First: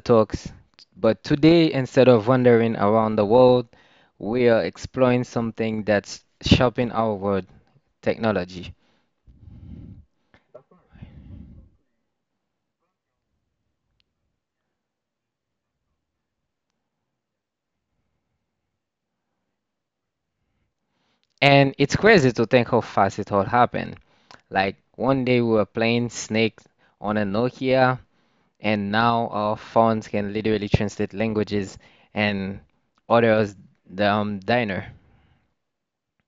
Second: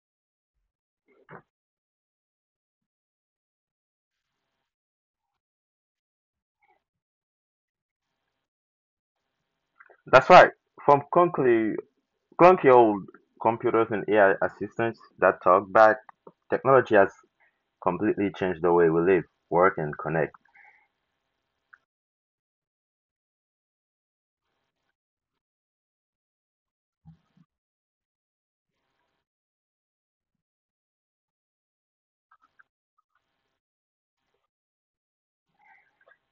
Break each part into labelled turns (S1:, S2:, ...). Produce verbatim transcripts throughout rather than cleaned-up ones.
S1: Talks. But today, instead of wandering around the world, we are exploring something that's shaping our world technology.
S2: That's right. From clunky, clunky old computers and A I assistants that talk back, technology has completely changed the way we live, work, and connect.
S1: And it's crazy to think how fast it all happened. Like one day we were playing Snake on a Nokia, and now our phones can literally translate languages and order us the um, diner.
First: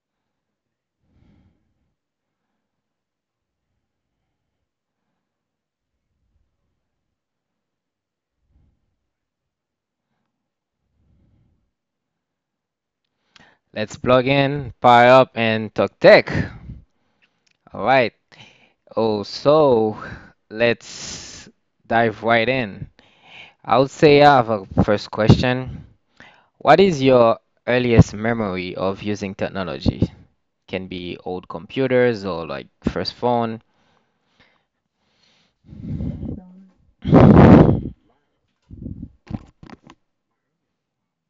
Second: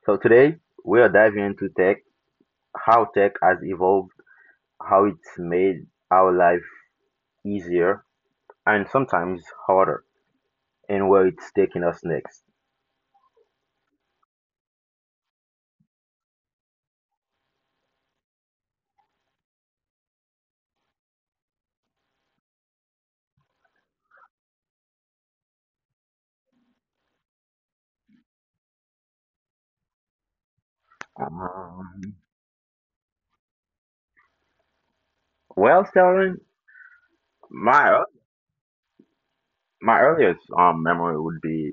S2: So today, we are diving into tech, how tech has evolved, how it's made our life easier and sometimes harder, and where it's taking us next.
S1: Let's plug in, power up, and talk tech. All right. Oh, so let's dive right in. I would say I have a first question. What is your earliest memory of using technology? Can be old
S2: Um,
S1: computers or like first phone.
S2: well, Sterling, my
S1: It's
S2: my earliest um memory would be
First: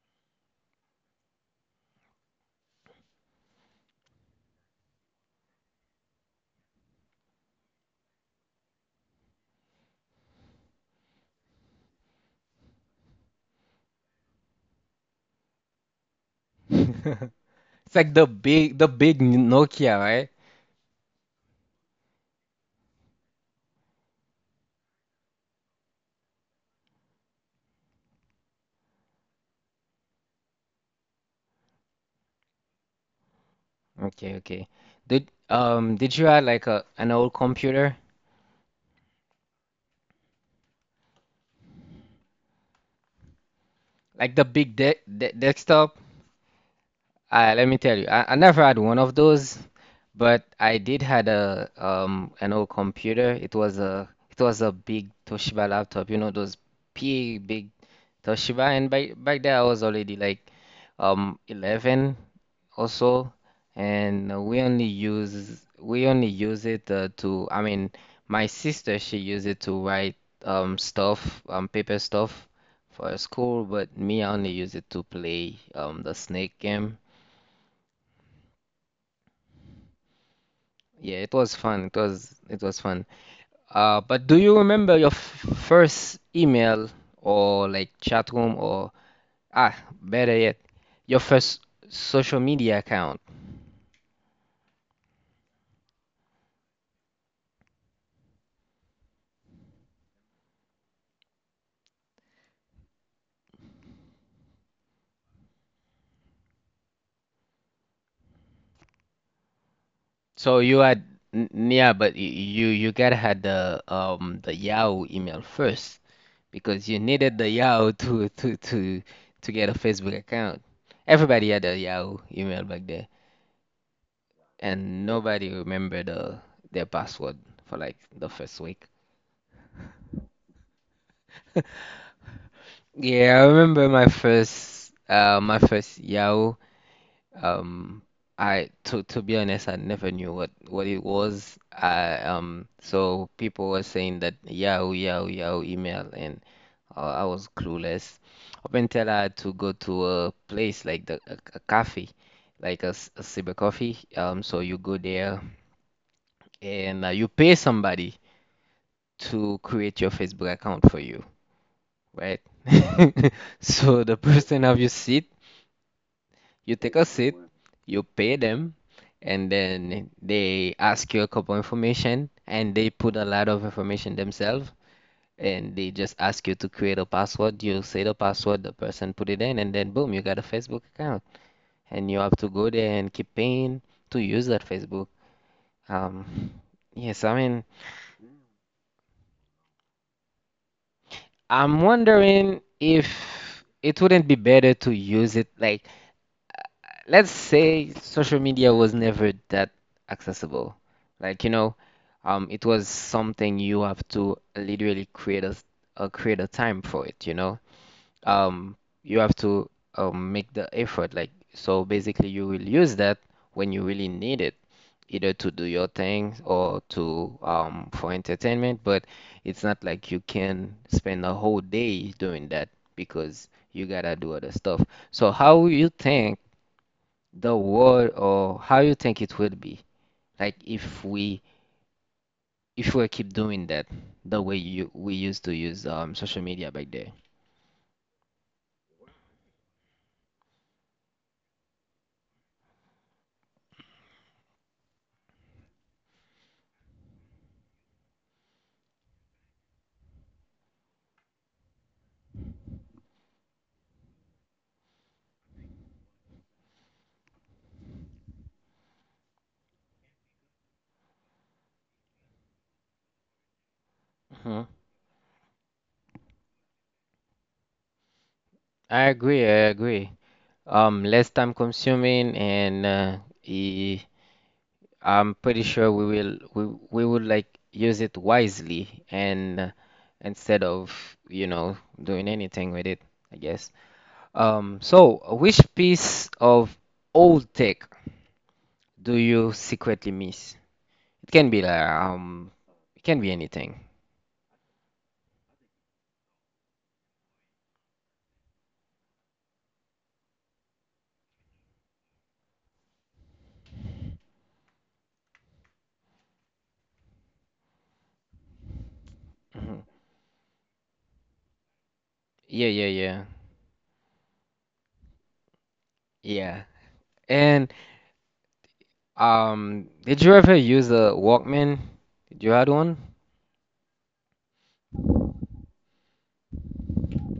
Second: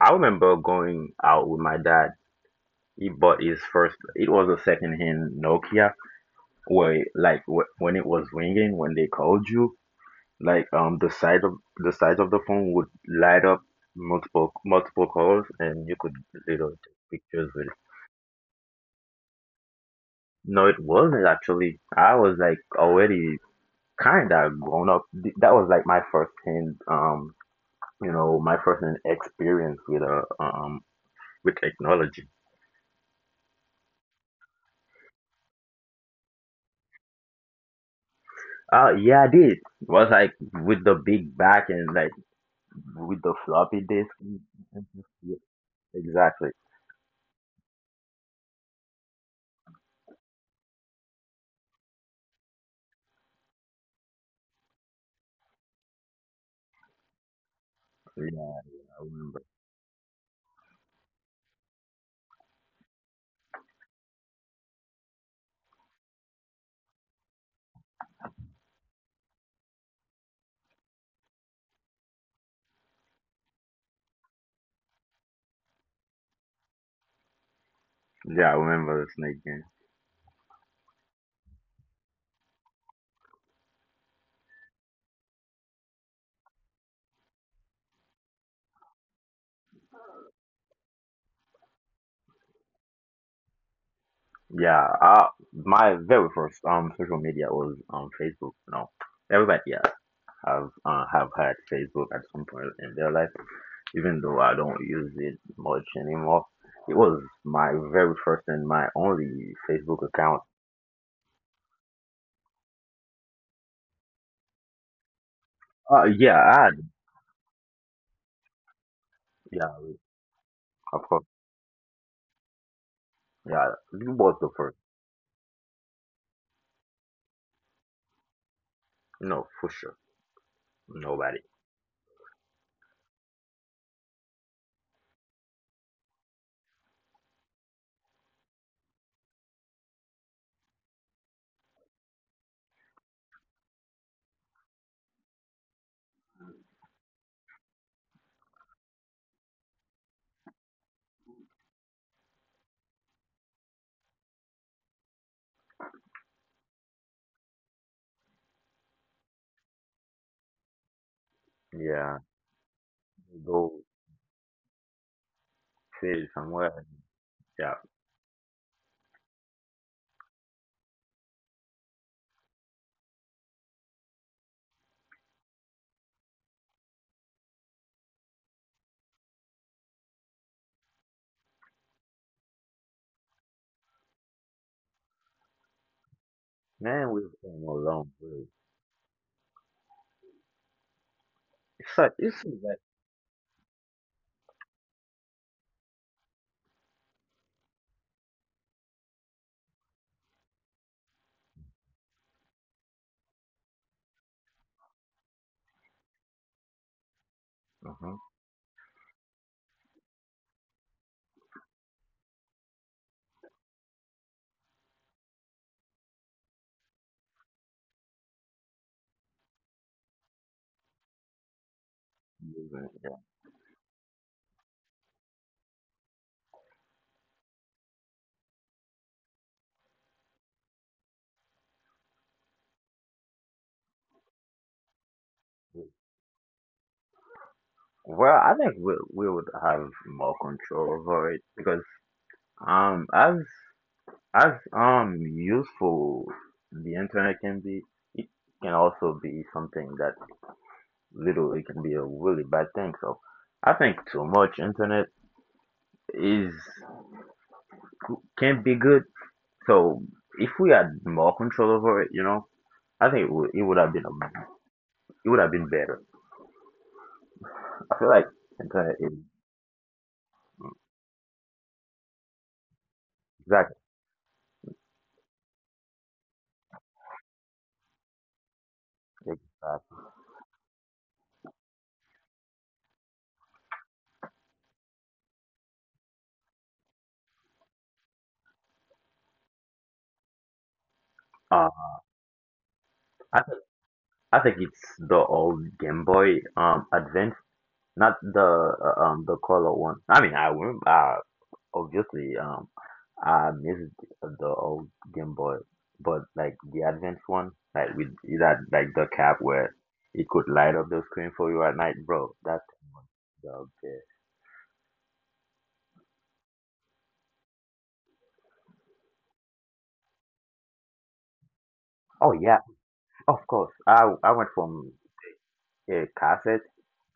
S2: I remember going out with my dad. He bought his first. It was a second-hand Nokia where, like, wh- when it was ringing, when they called you, like, um, the side of the side of the phone would light up, multiple multiple calls, and you could you know take pictures with it.
S1: like the big the big Nokia, right?
S2: No, it wasn't actually. I was like already kind of grown up. Th- That was like my first hand, um, you know, my first hand experience with uh, um with technology.
S1: Okay, okay. Did um did you have like a an old computer?
S2: Uh, yeah, I did. It was like with the big back and like, with the floppy
S1: Like the
S2: disk.
S1: big
S2: and-
S1: de
S2: and
S1: de
S2: just- yeah,
S1: desktop.
S2: exactly.
S1: Uh, let me tell you, I, I never had one of those, but I did had a um an old computer. It was a it was a big Toshiba laptop, you know, those big big Toshiba. And
S2: Yeah,
S1: by
S2: I
S1: back there, I
S2: remember.
S1: was already like um eleven or so, and uh, we only use we only use it uh, to. I mean, my sister she used it to write um stuff, um paper stuff for school, but me I only use it to play um the Snake game.
S2: Yeah, I remember the snake game.
S1: Yeah, it was fun. It was it was fun. Uh, but do you remember your f first email or like chat room or, ah, better yet, your first social media account?
S2: Yeah, I, my very first um social media was um Facebook. You know, everybody, yeah, have uh, have had Facebook at some point in their life, even though I don't use it much anymore. It was my very first and my only Facebook
S1: So
S2: account.
S1: you had n- yeah, but y- you you gotta had the um the Yahoo email first,
S2: Uh, yeah,
S1: because
S2: I
S1: you
S2: had,
S1: needed the Yahoo to to to to get a
S2: yeah,
S1: Facebook account.
S2: of
S1: Everybody
S2: course,
S1: had a Yahoo email back there,
S2: yeah, it was the first,
S1: and nobody remembered the their password for like the first week.
S2: you know, for sure. Nobody,
S1: Yeah, I remember my first uh my first Yahoo. Um I to to be honest, I never knew what what it was. I um so people were saying that Yahoo, Yahoo, Yahoo email, and uh, I was clueless. Up until I had to go to a place like the a, a cafe, like a, s- a cyber coffee. Um so you go there and uh, you pay somebody to create your Facebook account for you, right?
S2: yeah,
S1: So
S2: though,
S1: the person have your seat
S2: says
S1: You take a
S2: somewhere,
S1: seat, you
S2: yeah.
S1: pay them, and then they ask you a couple information, and they put a lot of information themselves, and they just ask you to create a password. You say the password, the person put it in, and then boom, you got a Facebook account, and you have to go there and keep paying to use that Facebook. Um, yes, I
S2: Man,
S1: mean,
S2: we've come a long way.
S1: I'm
S2: So
S1: wondering
S2: you see that?
S1: if it wouldn't be better to use it, like, let's say social media was never that accessible. Like, you know, um, it was something you have to literally create a, uh, create a time for it, you know?
S2: Hmm.
S1: Um, you have to, um, make the effort. Like, so basically you will use that when you really need it, either to do your thing or to, um, for entertainment, but it's not like you can spend a whole day doing that because
S2: Yeah.
S1: you gotta do other stuff. So how you think the world or how you think it will be like if we if we keep doing that the way you we used to use um social media back there.
S2: Well, I think we we would have more control over it because um as as um useful the internet can be, it can also be something that little it can be a really bad thing. So I think too much internet is can be good. So if we had more control over it, you know, I think it would, it would have been a,
S1: Hmm.
S2: it would have been better. I feel like
S1: I
S2: Kenta is
S1: agree I agree um less time consuming, and uh,
S2: exactly,
S1: i- I'm pretty sure we will we we would like use it wisely, and uh,
S2: exactly.
S1: instead of you know doing anything with it, I guess. Um so which piece of old tech do you secretly miss? It can be,
S2: Um,
S1: like, um, it can be
S2: I th-
S1: anything.
S2: I think it's the old Game Boy um Advance, not the uh, um the color one. I mean, I remember uh, obviously, um I missed the old Game Boy, but like the Advance one, like with that, like the cap
S1: Mhm.
S2: where it could light up the screen for you at night, bro.
S1: Yeah,
S2: That
S1: yeah,
S2: thing was
S1: yeah,
S2: the best.
S1: yeah. And, um, did you ever use a Walkman? Did you
S2: Oh
S1: had
S2: yeah,
S1: one?
S2: of course. I I went from a cassette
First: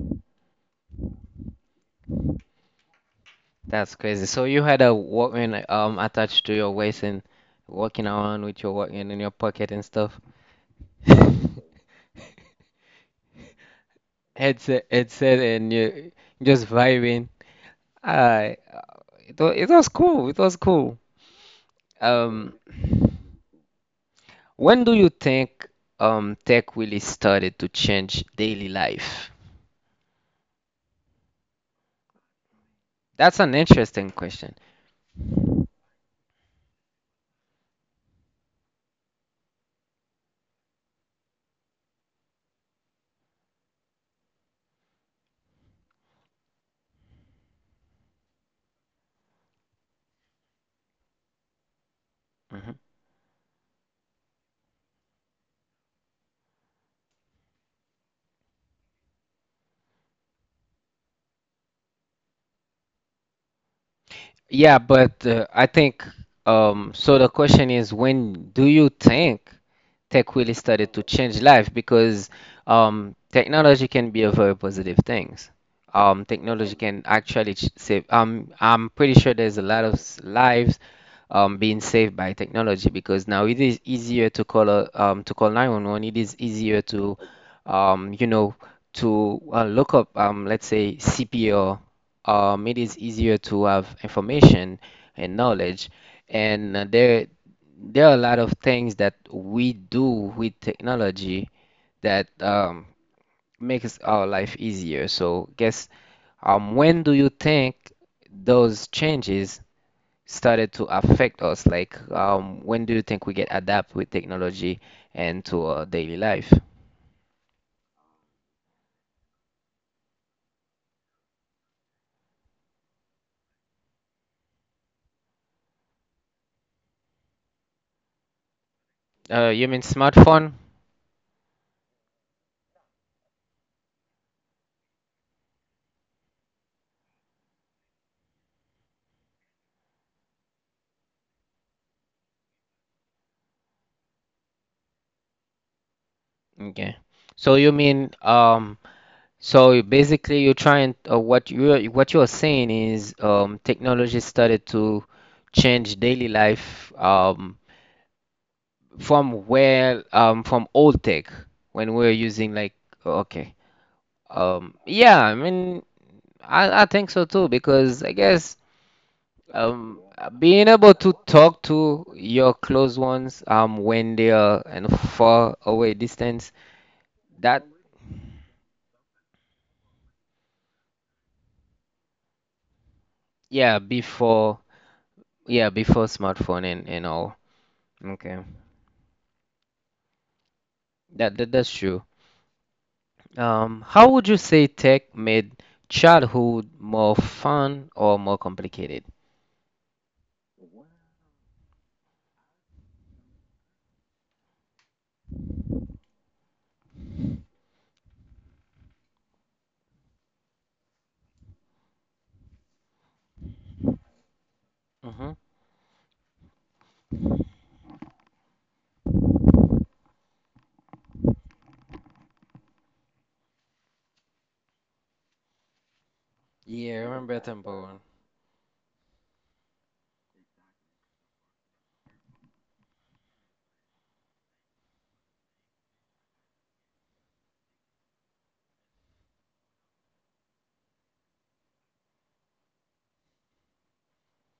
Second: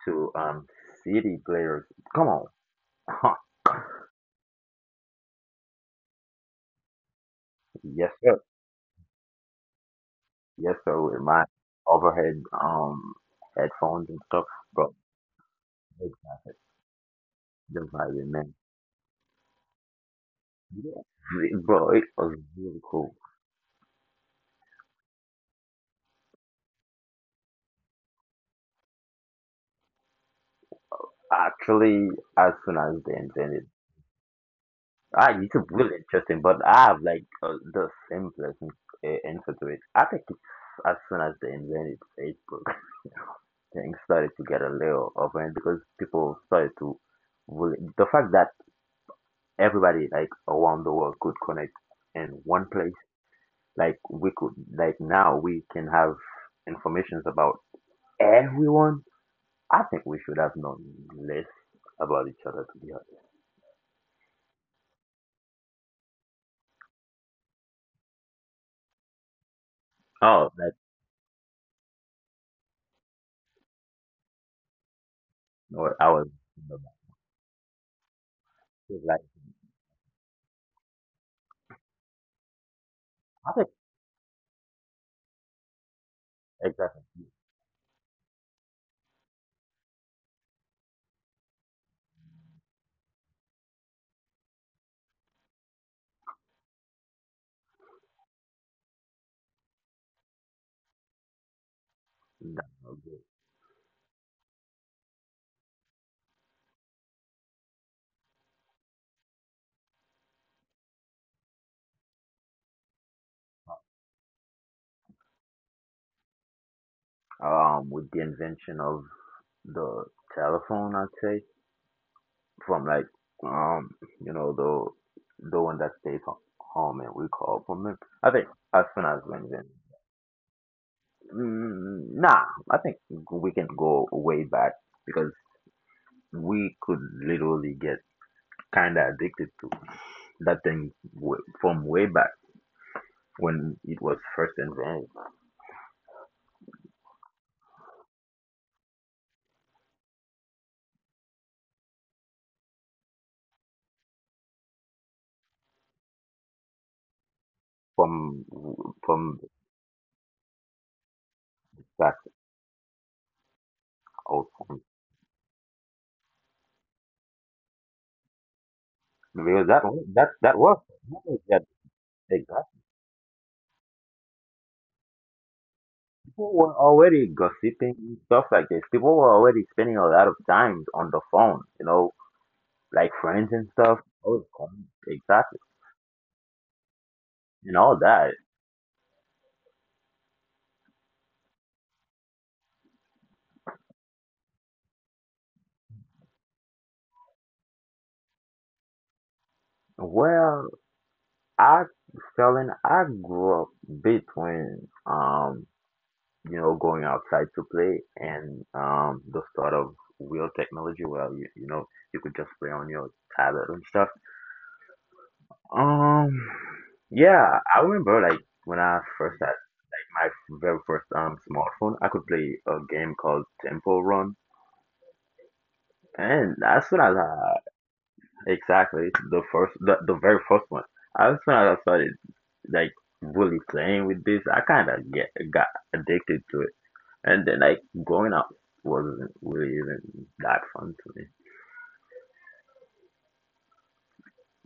S2: to um C D players. Come on.
S1: That's crazy. So you had a Walkman um attached to your waist and walking
S2: Yes, sir.
S1: around with your Walkman in your pocket and stuff.
S2: Yes, sir. With my overhead um headphones and stuff,
S1: Headset,
S2: bro.
S1: headset, and
S2: It
S1: you
S2: was
S1: just vibing.
S2: the vibe, man.
S1: I, uh, it was, it was cool. It was
S2: Yeah,
S1: cool.
S2: it- bro, it was
S1: Um.
S2: really cool.
S1: When do you think, um, tech really started to change daily life?
S2: Actually, as soon as they
S1: That's an
S2: invented,
S1: interesting question.
S2: ah, YouTube, really interesting, but I have like uh, the simplest uh, answer to it. I think it's as soon as they invented Facebook, things started to get a little overhead because people started to really, the fact that everybody, like, around the world could connect in one
S1: Mhm.
S2: place. Like we could, like now we can have informations about everyone. I think we should have known less about each other, to be honest.
S1: Yeah, but uh, I think, um, so, the question is, when do you think tech really
S2: Oh, that's
S1: started to change life? Because, um, technology can be a very positive thing.
S2: what I was
S1: um,
S2: thinking
S1: technology
S2: about.
S1: can actually ch- save. Um,
S2: It's
S1: I'm
S2: like,
S1: pretty sure there's a lot of s- lives um, being saved by technology, because now
S2: I
S1: it
S2: think,
S1: is easier to call a, um, to call nine one one. It is easier
S2: exactly.
S1: to, um, you know, to, uh, look up, um, let's say C P R. Um, it is easier to have information and knowledge, and uh, there there are a lot of things that we do with technology that,
S2: No.
S1: um, makes our life easier. So, guess, um, when do you think those changes started to affect us? Like, um, when do you think we get adapt with technology and to our daily life?
S2: Um, with the invention of the telephone, I'd say from like, um, you know, the the one that stays ho- home and we call from it. I think as soon as we
S1: Uh, you
S2: invent,
S1: mean smartphone?
S2: mm, nah, I think we can go way back, because we could literally get kind of addicted to that thing w- from way back when it was first invented.
S1: Okay. So you mean, um so basically you're trying, uh, what you what you're saying is, um technology started to change daily life, um
S2: From
S1: from
S2: from
S1: where, um from old tech when we're
S2: that
S1: using, like. Okay.
S2: out
S1: Um,
S2: from
S1: yeah, I mean, I, I think so too, because I guess,
S2: because that
S1: um,
S2: wa-
S1: uh,
S2: that
S1: being
S2: that was
S1: able to
S2: that was
S1: talk
S2: that
S1: to your
S2: exact.
S1: close ones, um, when they are in a far away distance,
S2: People were already
S1: that,
S2: gossiping and stuff like this, people were already spending a lot of time on the phone, you know, like friends and
S1: yeah,
S2: stuff. Oh
S1: before,
S2: com- exactly,
S1: yeah, before smartphone, and, and all.
S2: and all that.
S1: Okay, that, that that's true. Um, how would you say tech made childhood more fun or more complicated?
S2: Well, I Felon, I grew up between, um you know, going outside to play and, um, the start of real technology where you, you know, you could just play on your tablet and stuff.
S1: Mm-hmm.
S2: Um, yeah, I remember like when I first had my very first um smartphone, I could play a game called Temple Run, and as soon
S1: Yeah, I
S2: as
S1: remember
S2: I,
S1: Temple Run.
S2: exactly, the first, the, the very first one, as soon as I started like really playing with this, I kind of get got addicted to it. And then like growing up wasn't really even that fun to me.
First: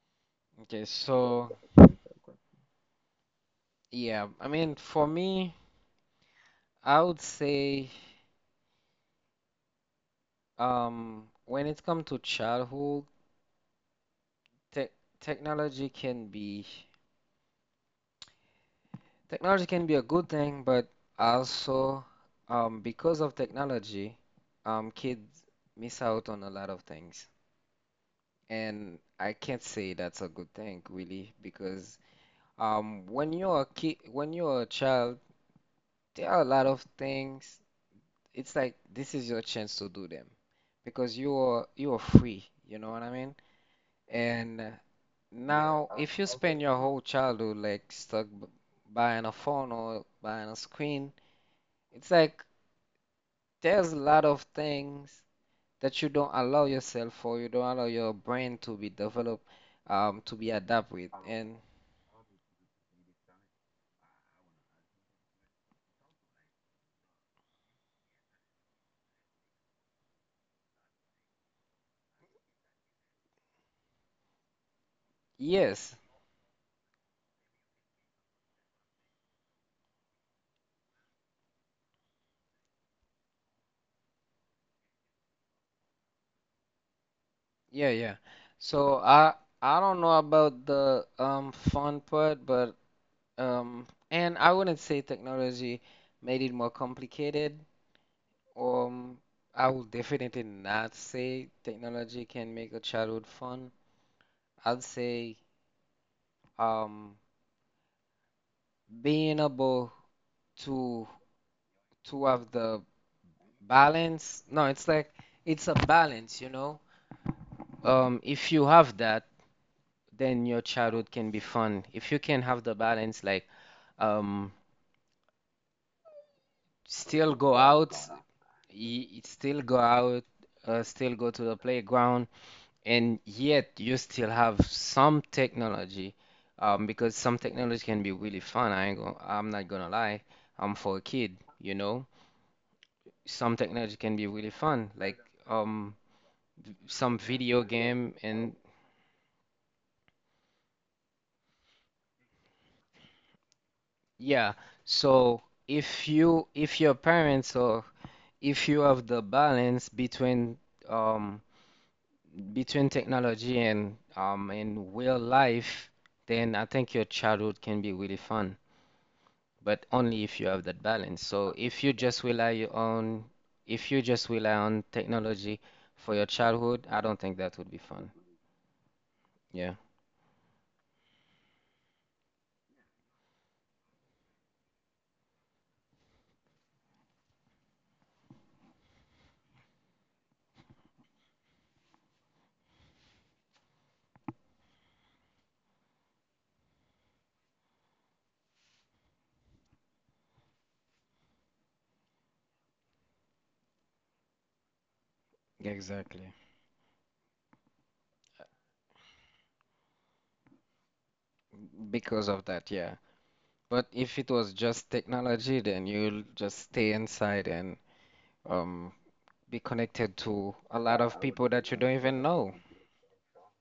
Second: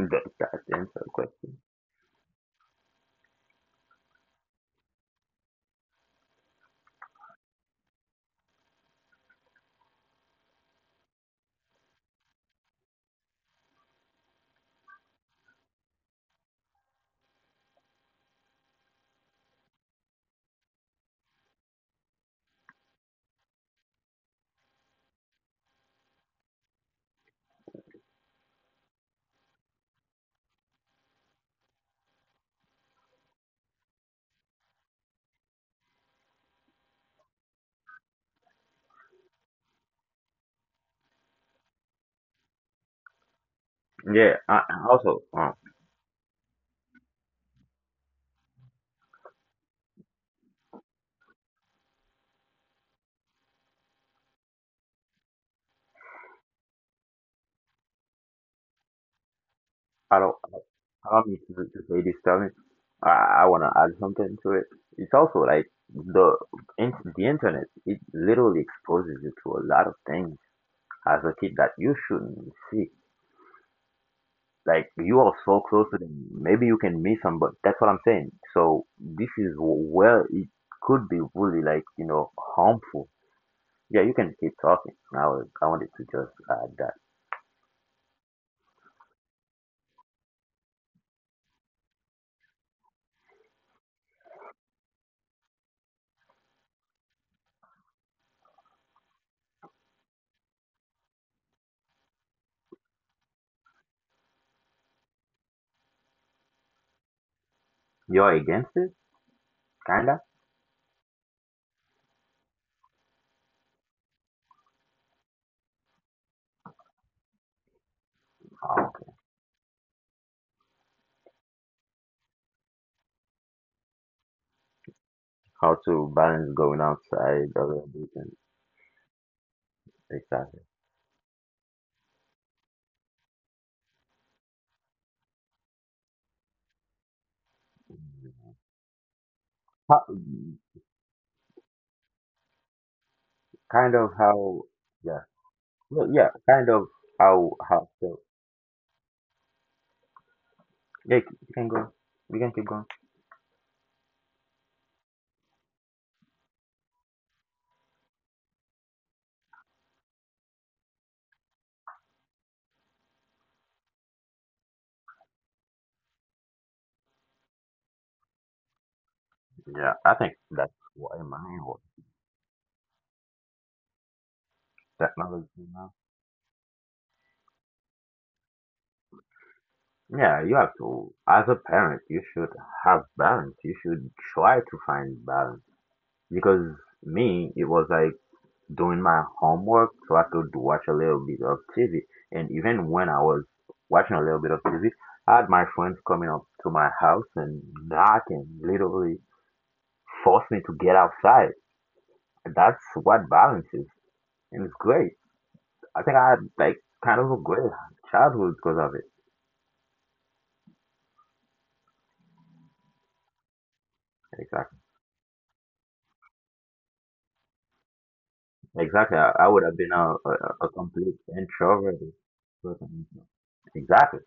S2: That, that's the
S1: Okay,
S2: answer to the
S1: so
S2: question.
S1: yeah, I mean, for me, I would say. Um, when it comes to childhood, tech technology can be technology can be a good thing, but also, um, because of technology, um, kids miss out on a lot of things. And I can't say that's a good thing, really, because, um, when you're a kid, when you're a child, there are a lot of things. It's like this is your chance to do them because you're you're free. You know what I mean?
S2: Yeah. I,
S1: And
S2: I also, um,
S1: now, if you spend your whole childhood like stuck b- behind a phone or behind a screen, it's like there's a lot of things that you don't allow yourself, or you don't allow your brain to be developed,
S2: I
S1: um,
S2: don't,
S1: to be adapt
S2: I
S1: with.
S2: don't mean to,
S1: And
S2: to say this, Tommy. I, I want to add something to it. It's also like the in, the internet. It literally exposes you to a lot of things as a kid that you shouldn't see. Like you are so close
S1: yes,
S2: to them, maybe you can miss them, but that's what I'm saying. So this is wh- where it could be really, like, you know, harmful. Yeah, you can keep talking. I was, I wanted to just add that.
S1: yeah, yeah. So I I don't know about the um fun part, but, um, and I wouldn't say technology made it more complicated. Um, I will definitely not say technology can make a childhood fun. I'd say, um,
S2: You're against it,
S1: being able
S2: kinda.
S1: to to have the balance. No, it's like it's a balance, you know. Um, if you
S2: Oh,
S1: have
S2: okay.
S1: that, then your childhood can be fun. If you can have the balance, like, um,
S2: How to balance going
S1: still
S2: outside a
S1: go
S2: little bit,
S1: out,
S2: and
S1: y- y- still go out,
S2: exactly.
S1: uh, still go to the playground, and yet you still have some technology, um, because some technology can be really fun. I ain't gonna, I'm not
S2: How,
S1: gonna lie. I'm for a kid, you know. Some
S2: kind of
S1: technology can be
S2: how,
S1: really fun,
S2: yeah,
S1: like,
S2: well,
S1: um,
S2: yeah, kind of,
S1: some
S2: how how
S1: video
S2: so.
S1: game, and
S2: Yeah, you can go. We can keep going.
S1: yeah. So if you, if your parents or if you have the balance between um between technology and um and real life, then I think your childhood can be really fun,
S2: Yeah, I
S1: but
S2: think
S1: only
S2: that's
S1: if you have
S2: what
S1: that
S2: in my
S1: balance.
S2: whole
S1: So if you just rely on if you just rely on
S2: technology now.
S1: technology for your childhood, I don't think that would be fun. Yeah,
S2: Yeah, you have to. As a parent, you should have balance. You should try to find balance, because me, it was like doing my homework, so I could watch a little bit of T V. And even when I was watching a little bit of T V, had my friends coming up to my house and knocking, literally force me to get outside. That's what balance is, and it's great. I think I had like
S1: exactly.
S2: kind of a great childhood because of it.
S1: Because of that, yeah. But
S2: Exactly,
S1: if it was just technology, then you'll just stay inside and
S2: exactly. I, I
S1: um
S2: would have been a,
S1: be
S2: a, a
S1: connected
S2: complete
S1: to a lot of
S2: introvert.
S1: people that you don't even know.
S2: Exactly.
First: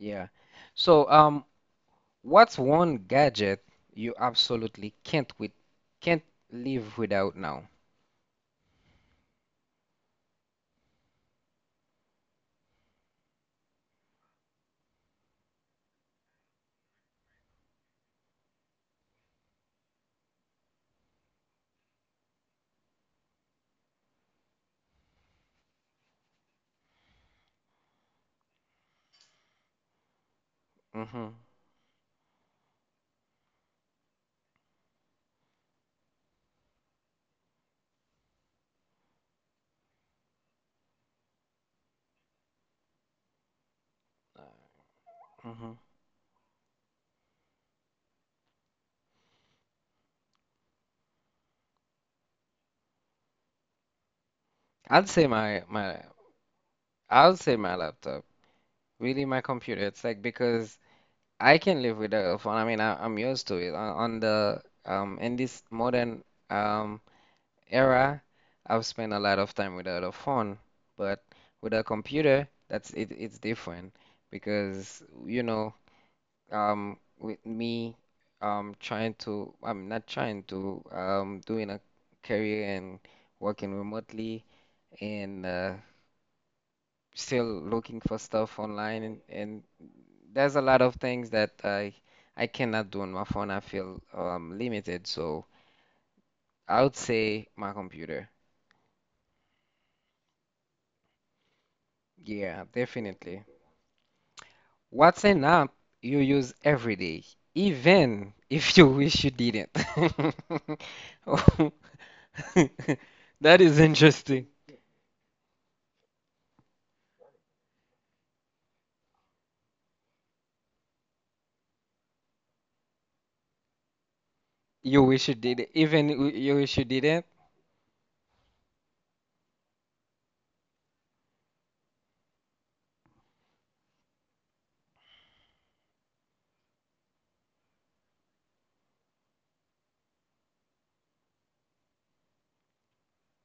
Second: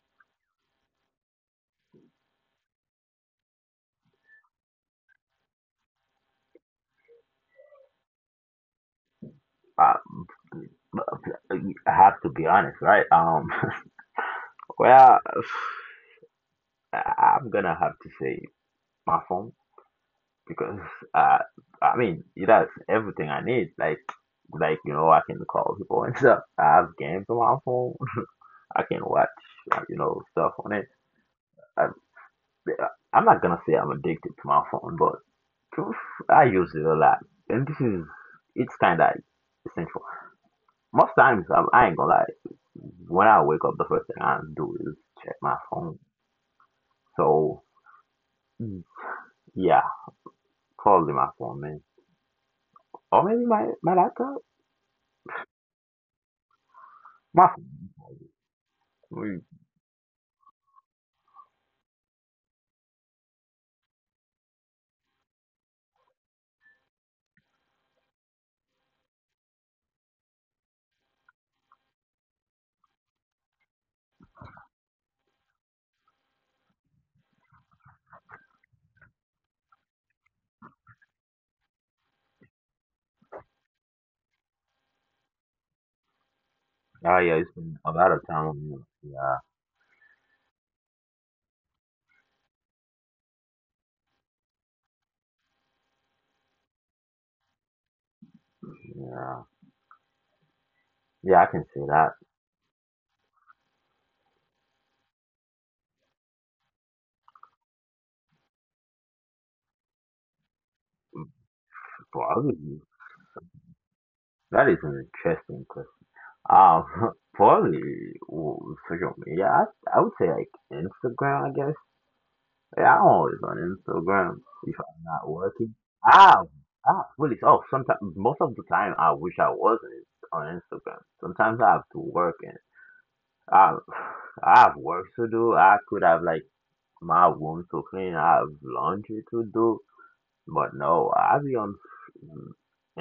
S1: Yeah. So, um, What's one gadget you absolutely can't with can't live without now?
S2: Uh, I have to be honest, right? Um, well, I- I'm gonna have to say my phone because, uh, I mean, it has everything I need. Like like you know, I can call people and stuff. I have games on my phone. I can watch, uh, you know, stuff on it.
S1: Hmm.
S2: I, I'm not gonna say I'm addicted to my phone, but truth, I use it a lot, and this is, it's kind of essential. Most times I'm, I ain't gonna lie. When I wake up, the first thing I do is check my
S1: Hmm.
S2: phone. So, mm, yeah, probably my phone, man. Or maybe my, my laptop?
S1: I'd say my my I'll
S2: My
S1: say my
S2: phone.
S1: laptop. Really,
S2: We-
S1: my computer. It's like because I can live without a phone. I mean, I, I'm used to it. On, on the um in this modern, um era, I've spent a lot of time without a phone, but with a computer, that's it. It's different because, you know um with me, um trying to I'm not trying to um doing a career and working remotely, and uh,
S2: Oh,
S1: still
S2: yeah, it's
S1: looking
S2: been
S1: for
S2: about a
S1: stuff
S2: time
S1: online
S2: ago.
S1: and,
S2: Yeah,
S1: and there's a lot of things that I I cannot do on my phone. I feel um limited, so I would say my computer.
S2: yeah. Yeah, I can say that.
S1: Yeah, definitely. What's an app you use every day, even if you wish you didn't?
S2: Probably.
S1: That is interesting.
S2: That is an interesting question. Um, probably, w- social media. I, I would say like Instagram, I guess. Yeah, I'm always on Instagram
S1: You
S2: if
S1: wish you
S2: I'm
S1: did it.
S2: not
S1: Even
S2: working.
S1: w- you wish you
S2: Ah,
S1: did it,
S2: ah, really? Oh, sometimes, most of the time, I wish I wasn't on Instagram. Sometimes I have to work and I, I have work to do. I could have like my room so clean. I have laundry to do, but no, I be on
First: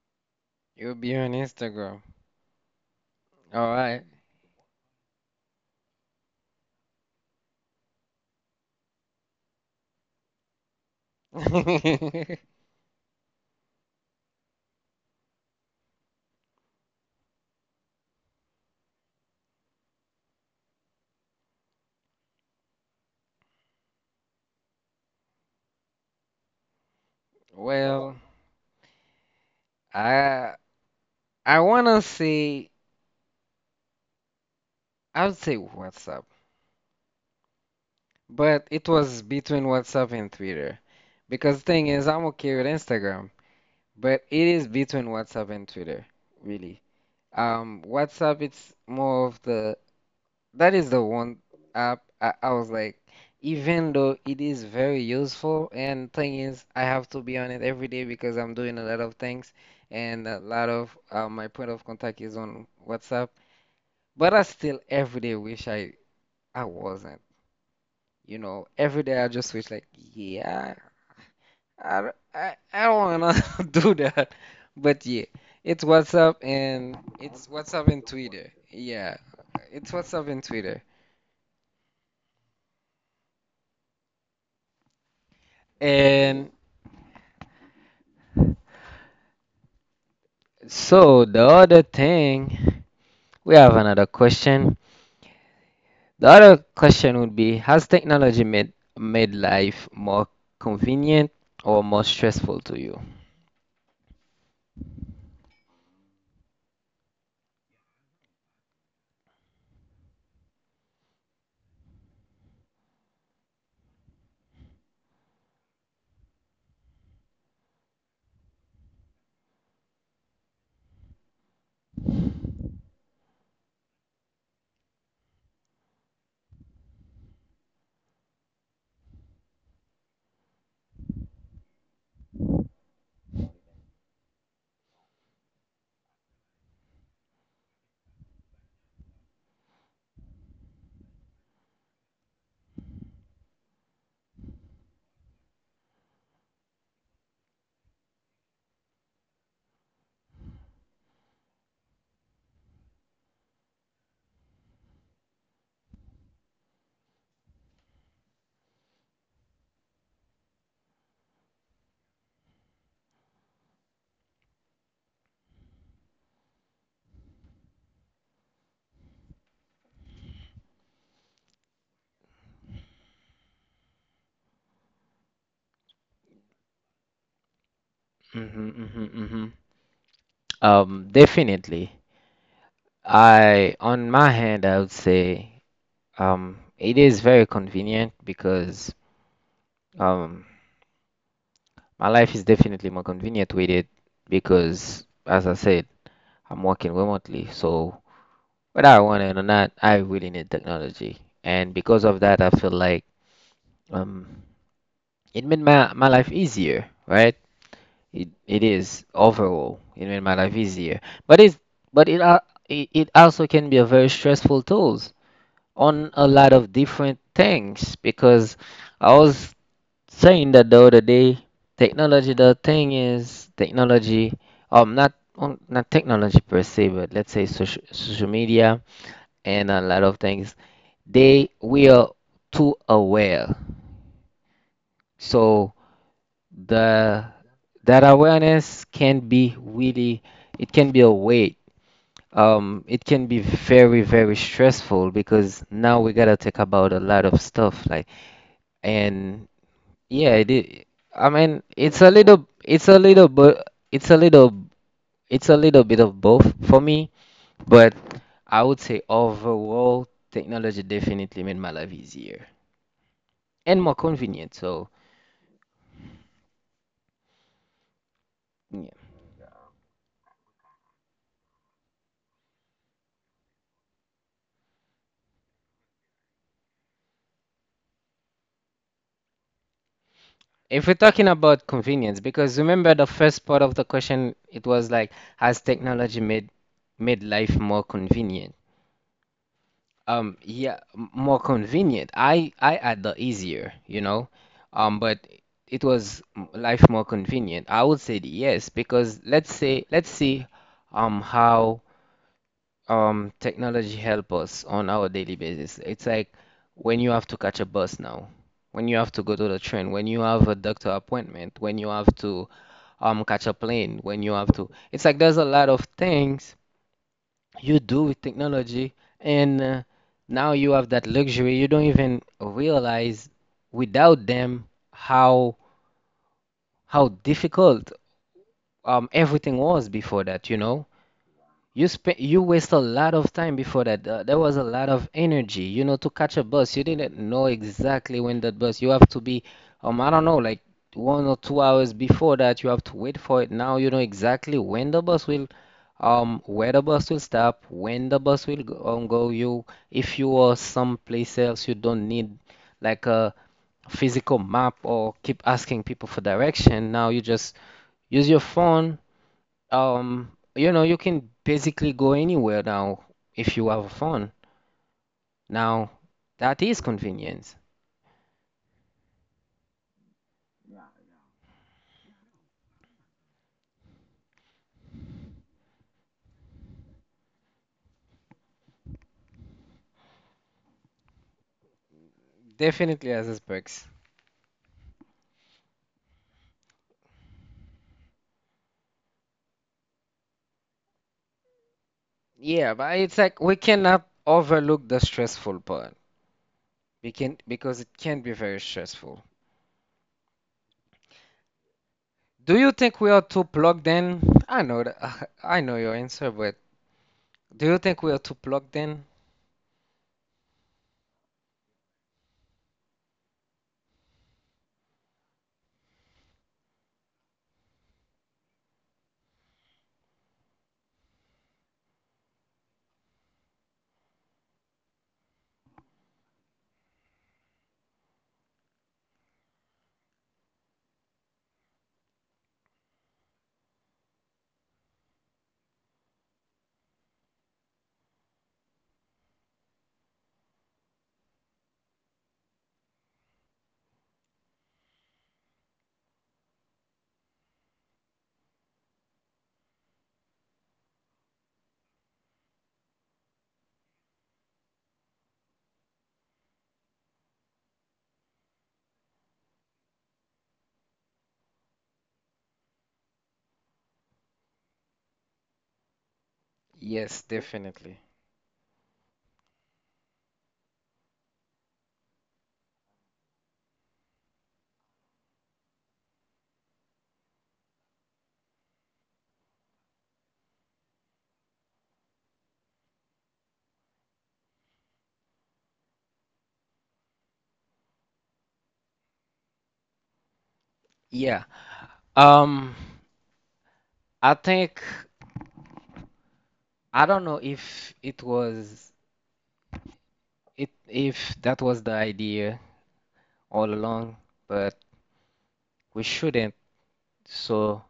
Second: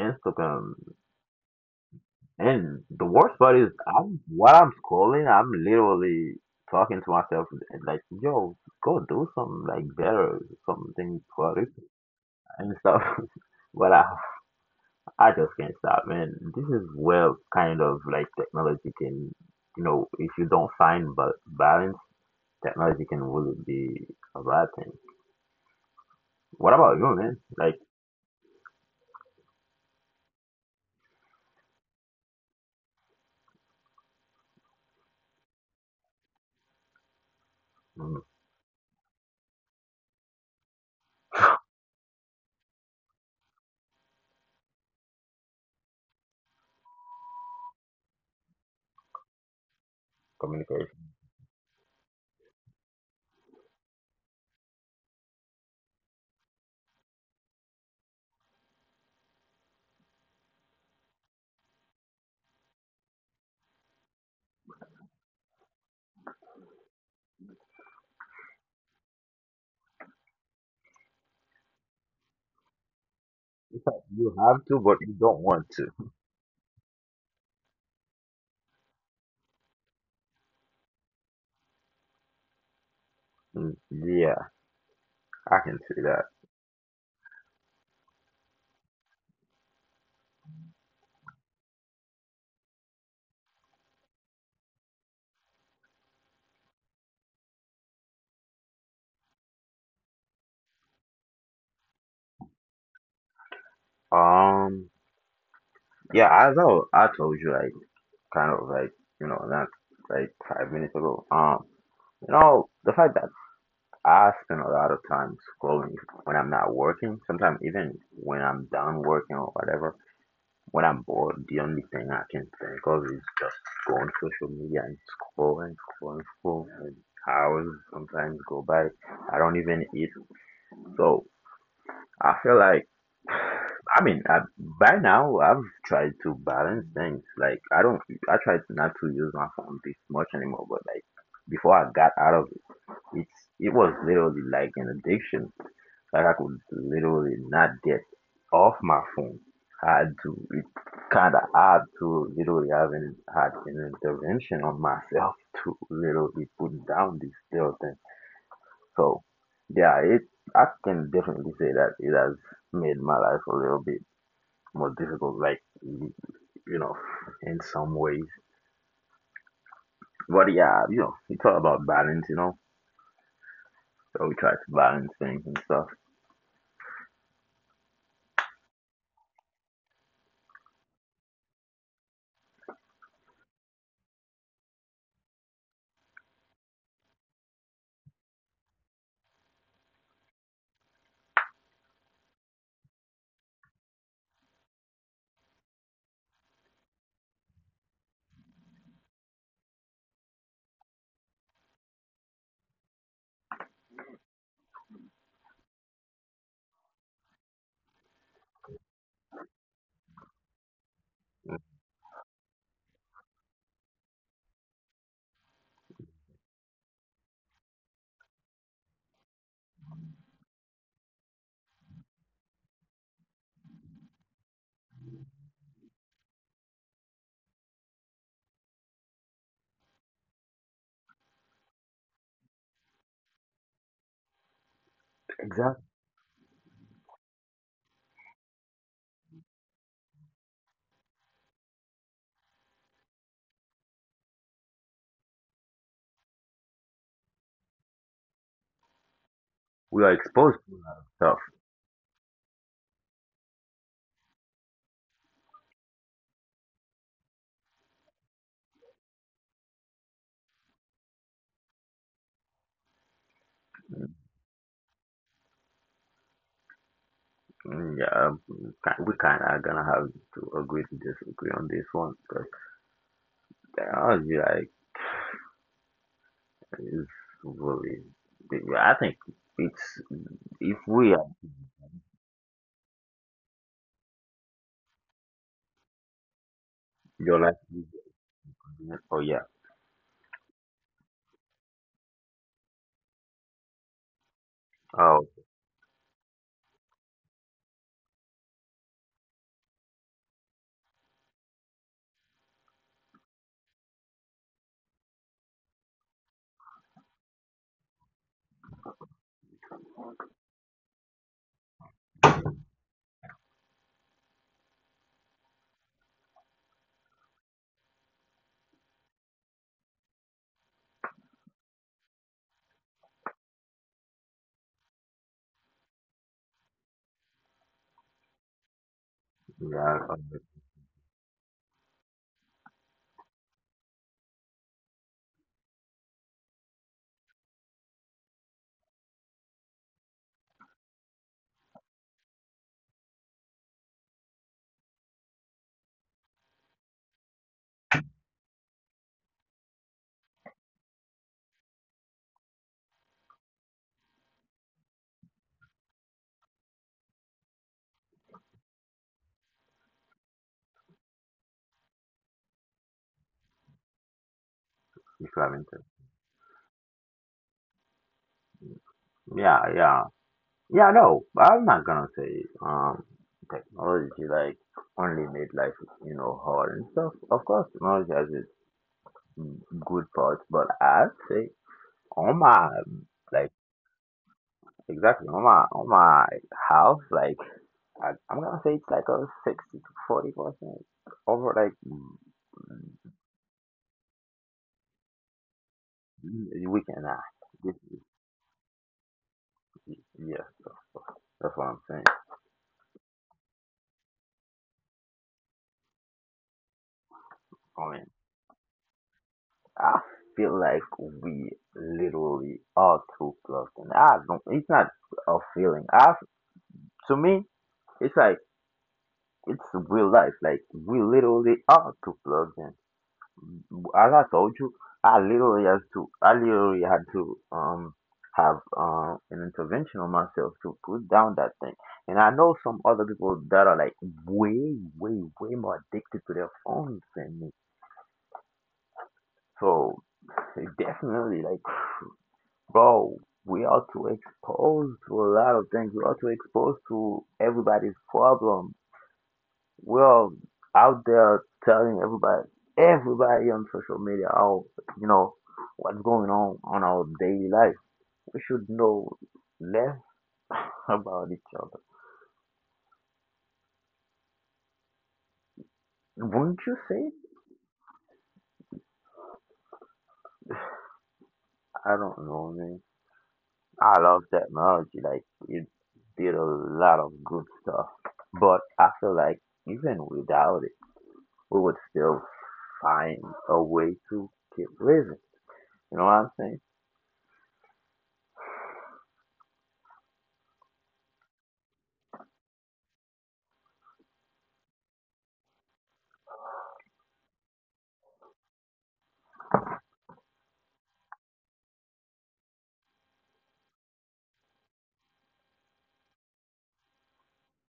S2: Instagram.
S1: you'll be on Instagram.
S2: And the worst part is,
S1: All right.
S2: I'm while I'm scrolling, I'm literally talking to myself like, "Yo, go do something like better, something productive and stuff." But I, I just can't stop, man. This is where, kind of like, technology can, you know, if you don't find ba- balance, technology can really be a bad thing. What about you, man? Like,
S1: Well, I I wanna say I would say WhatsApp, but it was between WhatsApp and Twitter, because thing is, I'm okay with Instagram, but it is between WhatsApp and Twitter, really. Um, WhatsApp it's more of the that is the
S2: communication.
S1: one app I, I was like, even though it is very useful, and thing is, I have to be on it every day because I'm doing a lot of things, and a lot of uh, my point of contact is on WhatsApp. But I still every day wish I I wasn't. You know, every day I just wish like, yeah, I d- I, I don't wanna do
S2: In fact,
S1: that.
S2: you have to,
S1: But
S2: but
S1: yeah,
S2: you don't
S1: it's
S2: want to.
S1: WhatsApp and it's WhatsApp and Twitter. Yeah, it's WhatsApp and Twitter.
S2: Mm, yeah, I can see that.
S1: And so the other thing, we have another question. The other question would be, has technology made made life more convenient or more stressful to you?
S2: Um, yeah, as I, I told you, like, kind of like, you know, not like five minutes ago. Um, you know, the fact that I spend a lot of time scrolling when I'm not working, sometimes even when I'm done working or whatever, when I'm bored, the only thing I can think of is just going on social media and scrolling, scrolling, scrolling. And hours sometimes go by. I don't even eat. So I feel like, I mean, I, by now I've tried to balance things. Like I don't, I try not to use my phone this much anymore. But like before I got out of it, it's it was literally like an addiction. Like I could literally not get off my phone. I had to, it kind of hard to literally have an had an intervention on myself to literally put down this little thing. So yeah, it I can definitely say that it has made my life a little bit more difficult, like, y- you know, in some ways. But yeah, you know, it's all about balance, you know. So we try to balance things and stuff.
S1: Hmm, hmm, hmm. Um, definitely. I, on my hand, I would say, um, it is very convenient because um, my life is definitely more convenient with it because, as I said, I'm working remotely, so whether I want it or not, I really need technology. And because of that, I feel like um, it made my, my life easier, right? It, it is overall, it made my life easier. But it's, but it, al- it it also can be a very stressful tools on a lot of different things because I was saying that the other day, technology, the thing is, technology, um, not um, not technology per se, but let's say social, social media and a lot of things, they we are too aware. So
S2: Exactly.
S1: the that awareness can be really, it can be a weight. Um, it can be very, very stressful because now we gotta talk about a lot of stuff like and
S2: We are
S1: yeah,
S2: exposed
S1: it
S2: to a lot
S1: is.
S2: of stuff.
S1: I mean, it's a little, it's a little, but it's a little, it's a little bit of both for me. But I would say overall, technology definitely made my life easier and more convenient. So,
S2: Mm, yeah, um, ki- we
S1: yeah.
S2: kind of gonna have to agree to disagree on this one because technology, like, is really. Yeah, I think it's if
S1: If we're
S2: we
S1: talking
S2: are
S1: about convenience, because remember the first part of the question, it was like, has technology made made
S2: your
S1: life
S2: life.
S1: more convenient?
S2: Oh yeah.
S1: Um, yeah, m- more convenient. I I had the easier, you know. Um, but
S2: Oh
S1: it was m- life more convenient. I would say yes because let's say let's see um how um technology help us on our daily basis. It's like when you have to catch a bus now, when you have to go to the train, when you have a doctor appointment, when you have to um catch a plane, when you have to. It's like there's a lot of things you do with technology and uh, now you have that luxury you don't even realize without them how how
S2: yeah.
S1: difficult um everything was before that, you know, you spent you waste a lot of time before that. Uh, there was a lot of energy, you know, to catch a bus. You didn't know exactly when that bus. You have to be, um, I don't know, like one or two hours before that. You have to wait for it. Now you know exactly when the bus will, um, where the bus will stop, when the bus will go, um, go. You, if you are someplace else, you don't need like a physical map or keep asking people for direction. Now you just use your phone, um, you know, you can basically go anywhere now if you have a phone.
S2: If you haven't.
S1: Now, that is convenience.
S2: Yeah, yeah. Yeah, no, I'm not gonna say um technology like only made life, you know, hard and stuff. Of course technology has its good parts, but I'd say on my
S1: Definitely
S2: like
S1: has its perks.
S2: exactly on my on my house. Like I, I'm gonna say it's like a sixty to forty percent over. Like mm,
S1: Yeah, but it's like we cannot overlook the stressful part.
S2: mm, we can act.
S1: We can
S2: This-
S1: because it can be very stressful.
S2: Yeah, that's what I'm saying.
S1: Do you think we are too plugged in? I know that, I know your answer, but do
S2: I
S1: you
S2: mean.
S1: think we are too plugged in?
S2: I feel like we literally are too close, and I don't. It's not a feeling. I to me, it's like it's real life. Like we literally are too close, and as I told you, I literally had to. I literally had to um have um an intervention on myself to put down that thing. And I know some other people that are like way, way, way more addicted to their phones than me. So it definitely, like. Bro, we are too exposed to a lot of things. We are too exposed to everybody's problem. We're out there telling everybody, everybody on social media, how you know what's going on on our daily life. We should know less about each other. Wouldn't you say?
S1: Yes, definitely.
S2: I don't know, man. I love technology. Like it did a lot of good stuff, but I feel like even without it, we would still find a way to keep living. You know what I'm saying?
S1: Yeah. Um, I think I don't know if it was. It, if that was the idea all along, but we shouldn't so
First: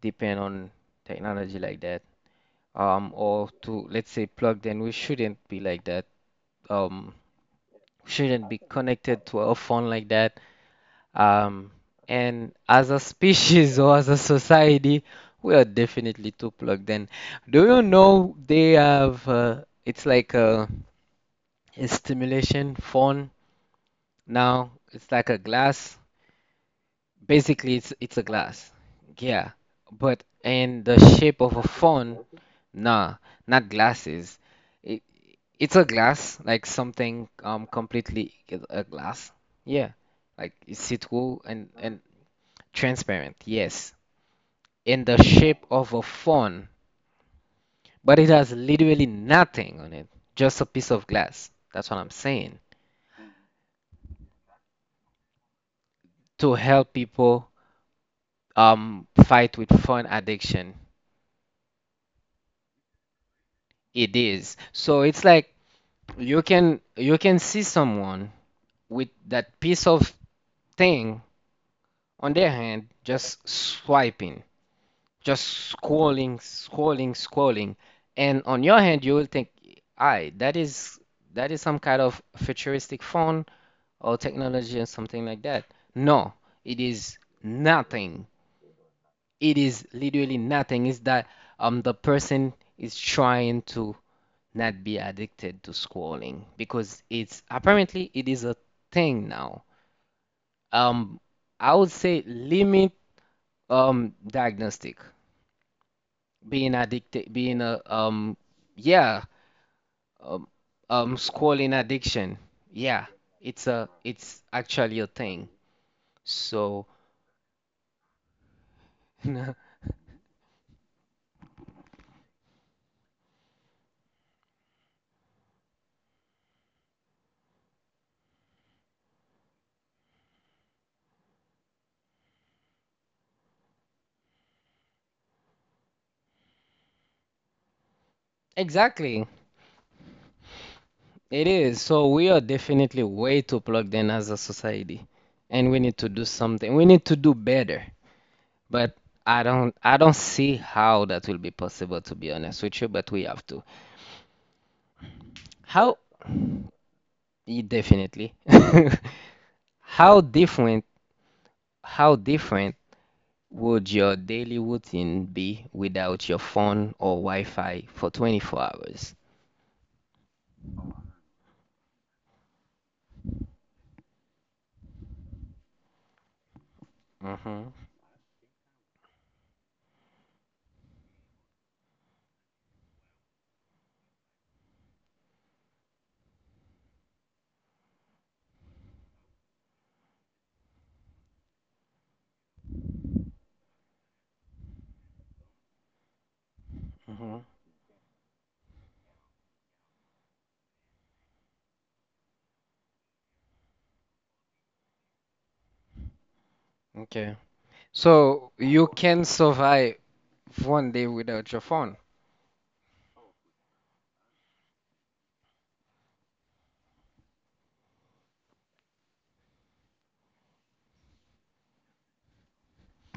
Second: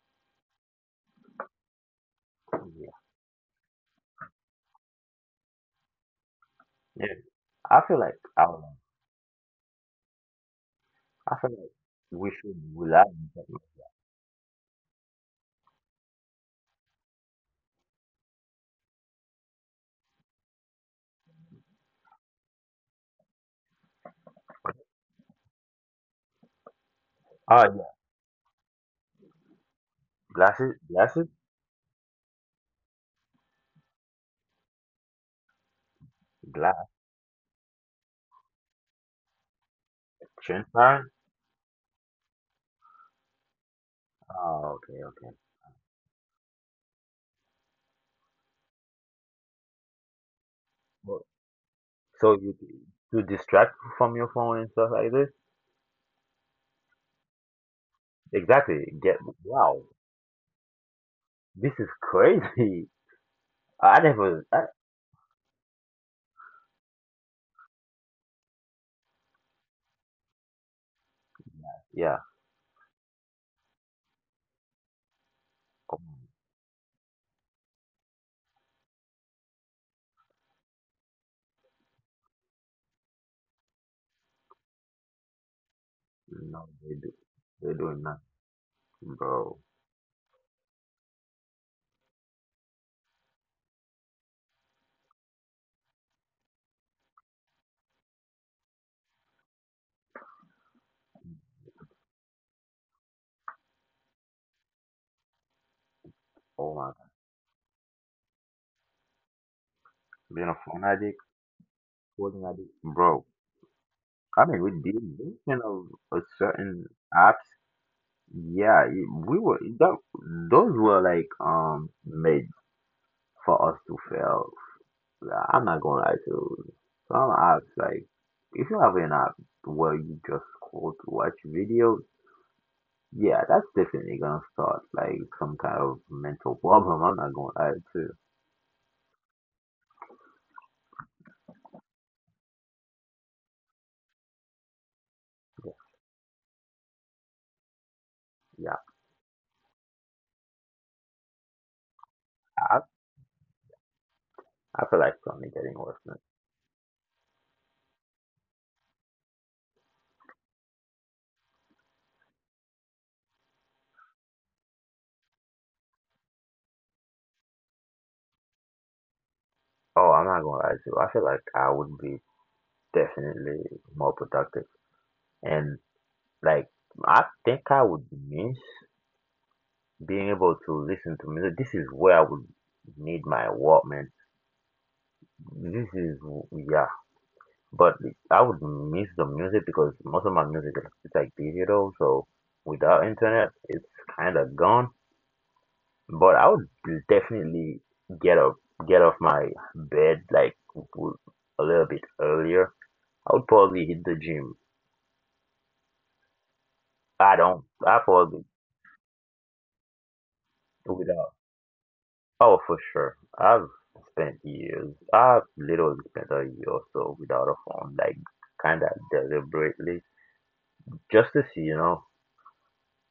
S1: depend on technology like that.
S2: Yeah.
S1: Um, or to let's say plugged in, we shouldn't be like that.
S2: Yeah.
S1: Um,
S2: I feel
S1: we
S2: like I
S1: shouldn't be
S2: don't know.
S1: connected to our phone like that.
S2: I feel
S1: Um,
S2: like we
S1: and
S2: should
S1: as a
S2: rely on something.
S1: species or as a society, we are definitely too plugged in. Do you know they have uh, it's like a, a stimulation phone now? It's like a glass.
S2: Oh
S1: Basically,
S2: yeah.
S1: it's it's a glass. Yeah, but
S2: Glasses,
S1: in the
S2: glasses?
S1: shape of a phone, nah, not glasses. It it's a glass,
S2: Glass.
S1: like something um completely g- a glass. Yeah, like
S2: Transparent?
S1: it's it will and and transparent. Yes,
S2: Oh, okay, okay.
S1: in the shape of a phone, but it has literally nothing on it, just a
S2: Well,
S1: piece of glass. That's
S2: so
S1: what I'm
S2: you
S1: saying.
S2: to distract you from your phone and stuff like this?
S1: To help people
S2: Exactly. Get.
S1: um
S2: Wow.
S1: fight with phone addiction,
S2: This is crazy. I never
S1: it
S2: I,
S1: is. So it's like you can you can see someone with that piece of thing
S2: yeah.
S1: on their hand just swiping just scrolling, scrolling, scrolling, and on your hand you will think I that is that is some kind of futuristic phone or technology or something like that. No,
S2: No, they
S1: it
S2: do
S1: is
S2: they are doing nothing.
S1: nothing.
S2: Bro.
S1: It is literally nothing. It's that um the person is trying to not be addicted to scrolling because it's apparently it is a thing now. Um, I would say limit um diagnostic
S2: Oh
S1: being
S2: my
S1: addicted being a um yeah
S2: god. Being
S1: um,
S2: a phone addict,
S1: um scrolling addiction.
S2: holding addict.
S1: Yeah,
S2: Bro.
S1: it's a
S2: I
S1: it's
S2: mean, with the
S1: actually a thing.
S2: invention of a certain
S1: So
S2: apps, yeah, it, we were that, those were like um made for us to fail. I'm not gonna lie to you. Some apps, like if you have an app where you just scroll to watch videos, yeah, that's definitely gonna start like some kind of mental problem. I'm not gonna lie to you.
S1: exactly it is. So we are definitely way too plugged in as a society and we need to do something. We need to do better.
S2: Yeah,
S1: But I don't I don't see how that will be possible to be honest
S2: I
S1: with you, but we have to.
S2: I feel like it's only getting worse.
S1: How
S2: Man.
S1: y- definitely. How different how different would your daily routine be without your phone or Wi-Fi for twenty-four hours?
S2: Oh, I'm not gonna lie to you. I feel like I would be definitely more productive. And like I think
S1: Mm-hmm,
S2: I would miss being able to listen to music. This is where I would need my Walkman. This is Yeah, but I would miss the music because most of my music is it's like digital, so without internet, it's kind of gone. But I would
S1: mm-hmm.
S2: definitely get up, get off my bed, like w- a little bit earlier. I would probably hit the gym.
S1: Okay.
S2: I don't. I probably.
S1: So you can survive one day
S2: Without.
S1: without your phone.
S2: Oh, for sure. I've spent years, I've literally spent a year or so without a phone, like kind of deliberately, just to see, you know,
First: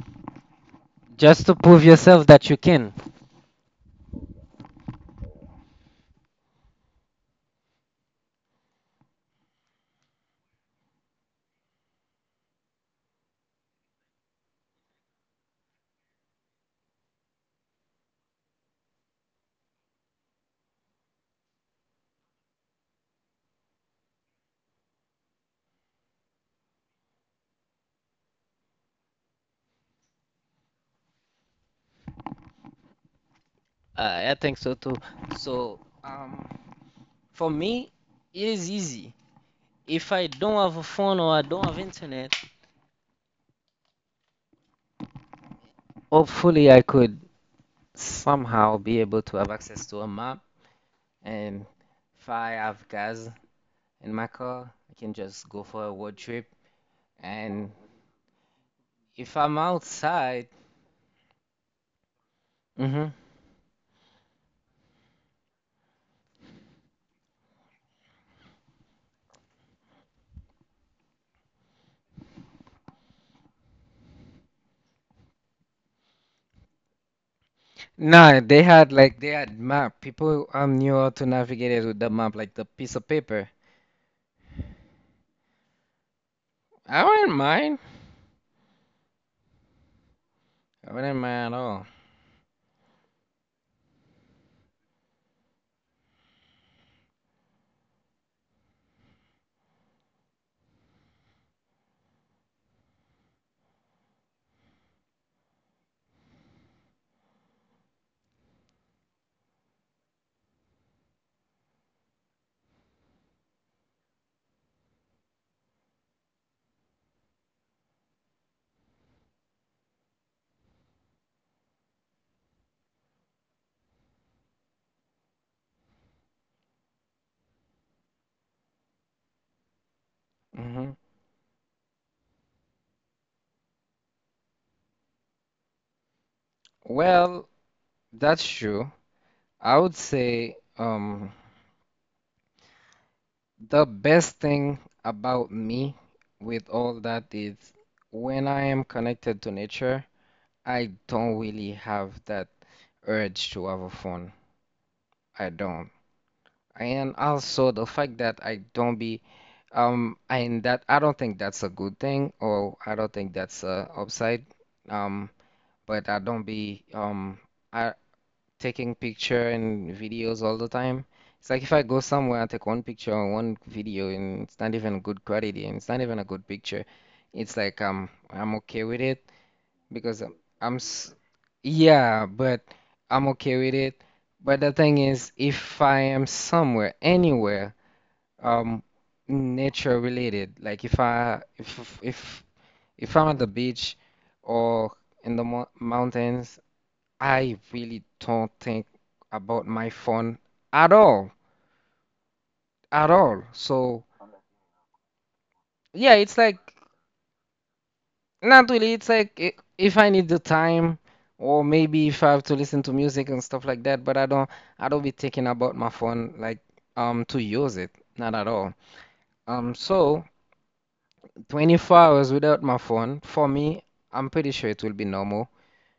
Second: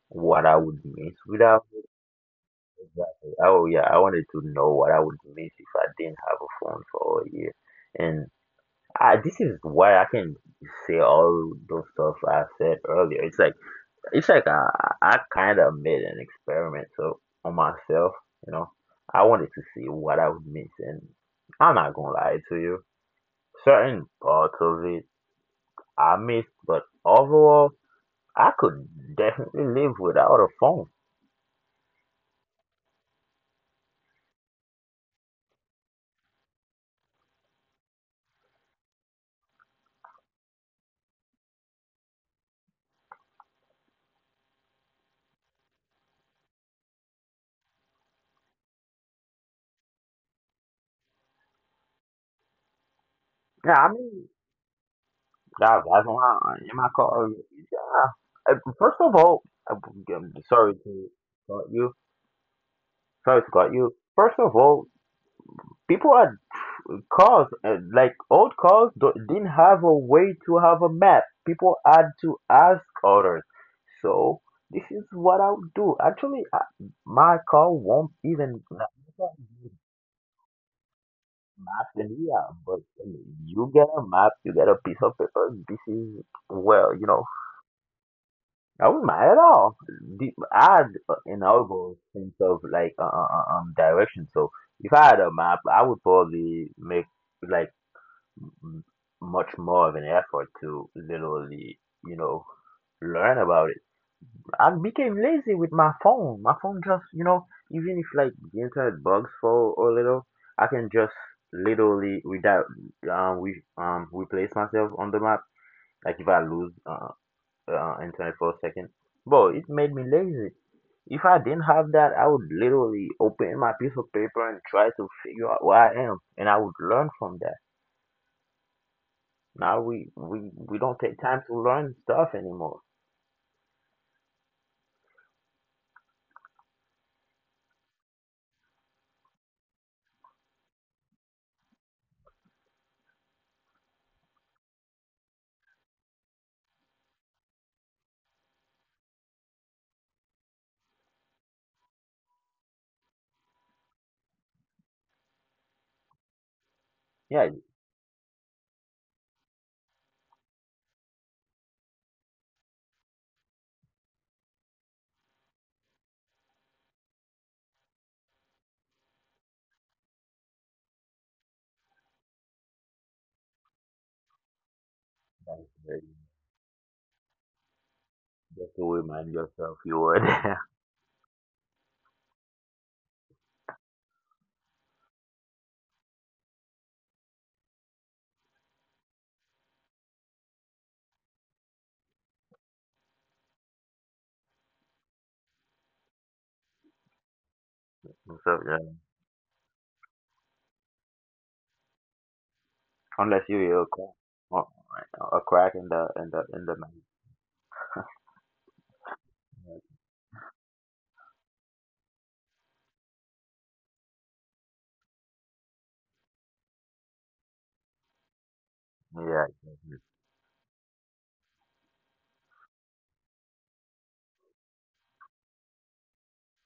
S2: what I would miss
S1: Just to
S2: without.
S1: prove yourself that you can.
S2: Exactly. Oh, yeah, I wanted to know what I would miss if I didn't have a phone for a year. And I, this is why I can say all those stuff I said earlier. It's like, It's like I, I kind of made an experiment so on myself. You know, I wanted to see what I would miss, and I'm not gonna lie to you. Certain parts of it I missed, but overall, I could definitely live without a phone.
S1: Uh, I think so too. So, um, for me, it is easy. If I don't have a phone or I don't have internet, hopefully I could somehow be able to have access to a map. And if I have gas
S2: Yeah, I
S1: in
S2: mean,
S1: my car, I can just go
S2: that,
S1: for a
S2: that's
S1: road
S2: why
S1: trip.
S2: I'm in my car.
S1: And
S2: Ah, uh, first of all,
S1: if I'm
S2: I'm I'm
S1: outside,
S2: sorry to cut you.
S1: hmm,
S2: Sorry to cut you. First of all, people are cars, uh, like old cars do- didn't have a way to have a map. People had to ask others, so this is what I would do. Actually, I, my car won't even
S1: no,
S2: map
S1: they had like they had map. People um knew how to navigate
S2: in
S1: it with the
S2: here.
S1: map,
S2: But
S1: like the piece of
S2: you
S1: paper.
S2: get a map, you get a piece of paper. This is, well, you know,
S1: I wouldn't mind.
S2: I was mad at all the, I had uh,
S1: I
S2: an
S1: wouldn't mind at
S2: overall
S1: all.
S2: sense of, like, uh, uh, uh, um direction. So if I had a map I would probably make, like, m- much more of an effort to literally, you know, learn about it. I became lazy with my phone. My phone just, you know, even if like the internet bugs for a little, I can just literally without um we um replace myself on the map. Like if I lose uh, uh internet for a second, bro, it made me lazy. If I didn't have that, I would literally open my piece of paper and try to figure out where I am, and I would learn from that. Now we we we don't take
S1: Hmm.
S2: time to learn stuff anymore.
S1: Well, that's true. I would say um the best thing about me with all that is when I am connected to nature, I don't really have that urge to have a phone. I don't.
S2: Yeah,
S1: And
S2: you-
S1: also the fact that I don't be um and that I don't think that's a good thing or I don't think that's a upside. Um, but I don't be um I taking picture and videos all the time. It's like if I go somewhere, I take one picture or one video, and it's not even good
S2: that's
S1: quality,
S2: very-
S1: and it's not even a good picture. It's like um,
S2: just
S1: I'm
S2: to
S1: okay with
S2: remind
S1: it
S2: yourself you were
S1: because I'm,
S2: there.
S1: I'm s- yeah, but I'm okay with it. But the thing is, if I am somewhere, anywhere, um, nature related, like if I if if if I'm at the beach or in the mo mountains I really
S2: So, yeah.
S1: don't think about my phone at all,
S2: Unless
S1: at
S2: you hear a
S1: all.
S2: crack,
S1: So
S2: or- a crack in the in the in
S1: yeah,
S2: the
S1: it's
S2: night.
S1: like not really. It's like i- if I need the time, or maybe if I have to listen to music and stuff like that. But I don't, I don't be thinking about my phone like um to use it, not at
S2: Yeah,
S1: all. Um, so twenty-four hours without my phone for me, I'm pretty sure it will be normal.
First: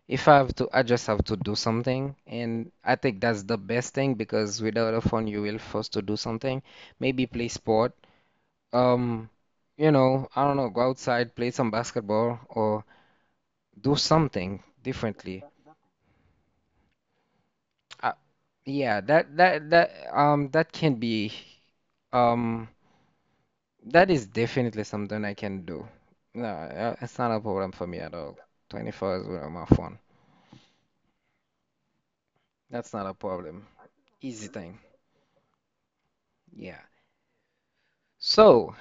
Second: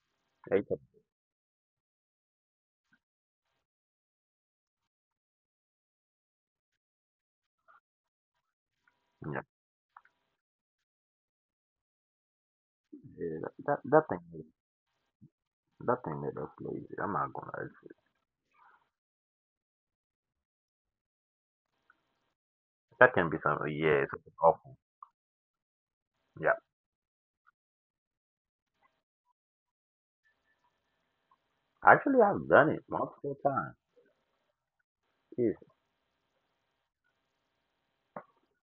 S1: If I have to,
S2: it's a-
S1: I just have to do something, and I think that's the best thing because without a phone, you will forced to do something. Maybe play sport. Um,
S2: yeah.
S1: you know, I don't know, go outside, play some basketball, or
S2: Yeah. That
S1: do
S2: that thing is.
S1: something differently.
S2: That thing made us lazy. I'm not gonna.
S1: I, yeah, that that that um that can be um
S2: That can be something.
S1: that
S2: Yeah,
S1: is
S2: it's
S1: definitely
S2: awful.
S1: something I can do. No,
S2: Yeah,
S1: uh, it's not a problem for me at all. twenty-four hours without my phone.
S2: actually, I've done
S1: That's
S2: it
S1: not a
S2: multiple
S1: problem.
S2: times.
S1: Easy thing.
S2: Is
S1: Yeah. So.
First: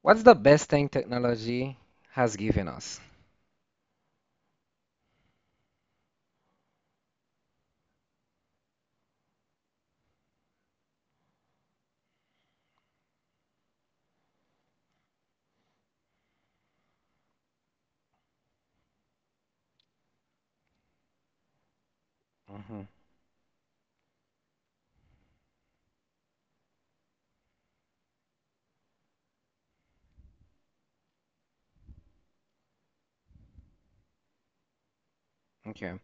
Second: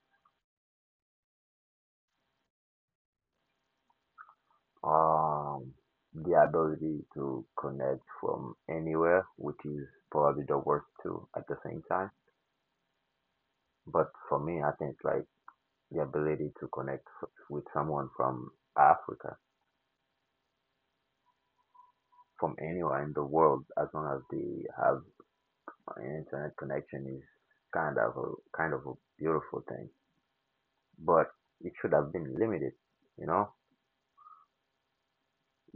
S1: What's the best thing technology has given us?
S2: um the ability to connect from anywhere, which is probably the worst too at the same time. But for me, I think it's like the ability to connect f- with someone from Africa, from
S1: Hmm.
S2: anywhere in the world, as long as they have an internet connection, is kind of a kind of a beautiful thing. But it should have been limited, you know,
S1: Okay.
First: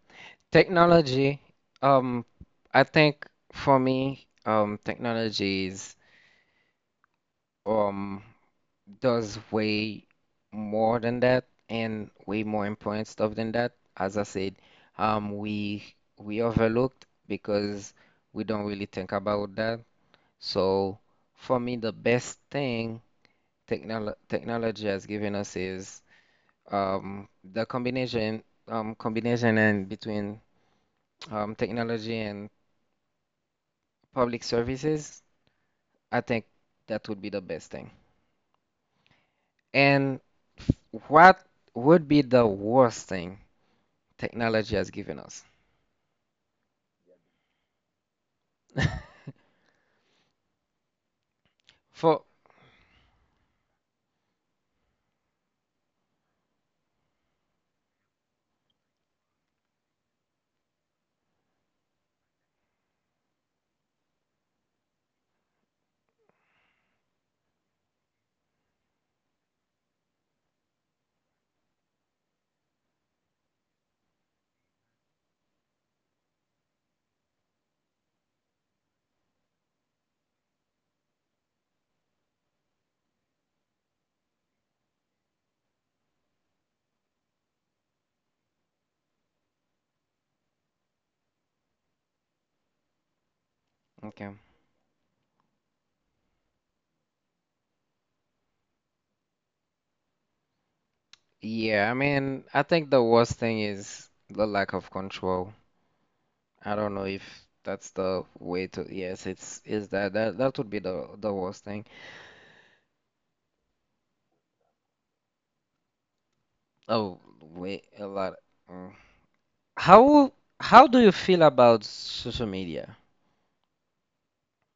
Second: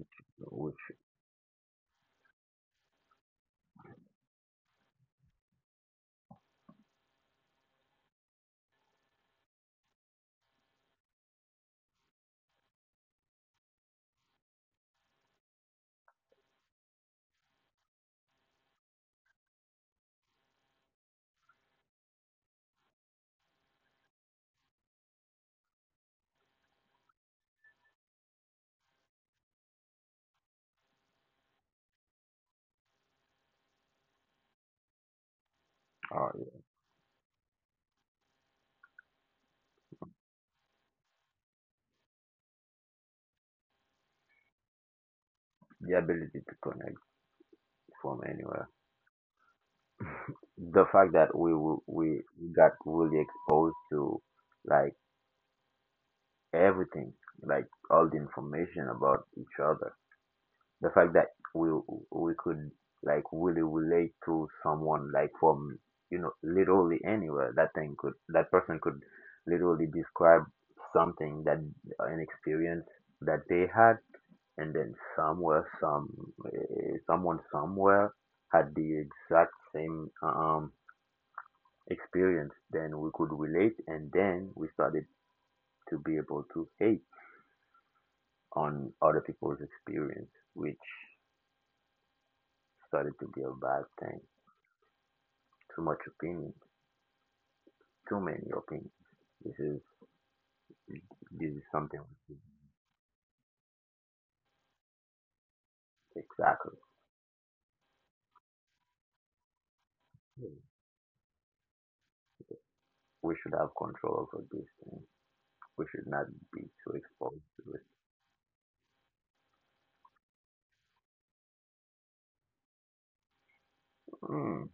S2: which
S1: Technology, um, I think for me, um, technology is, um, does way more than that and way more important stuff than that. As I said, um, we we overlooked because we don't really think about that. So for me, the best thing technolo technology has given us is um, the combination um, combination and between um, technology and public services, I
S2: uh,
S1: think that would be the best thing. And what would be the worst thing technology has given us?
S2: the ability to connect from anywhere. The fact that we w-
S1: For
S2: we we got really exposed to, like, everything, like all the information about each other, the fact that we we could, like, really relate to someone, like from you know literally anywhere, that thing could that person could literally describe something that an experience that they had, and then somewhere some eh, someone somewhere had the exact same um experience. Then we could relate, and then we started to be able to hate on other people's experience, which started to be a bad thing.
S1: okay,
S2: too much opinion, Too many opinions. This is this is
S1: yeah, I
S2: something.
S1: mean, I think the worst thing is the lack of control. I
S2: Exactly.
S1: don't know if that's the way to. Yes, it's is that that that would be the the worst thing.
S2: We should have control over these things. We should not be too
S1: Oh,
S2: exposed to it.
S1: wait, a lot. Mm. How how do you feel about social media?
S2: Mm,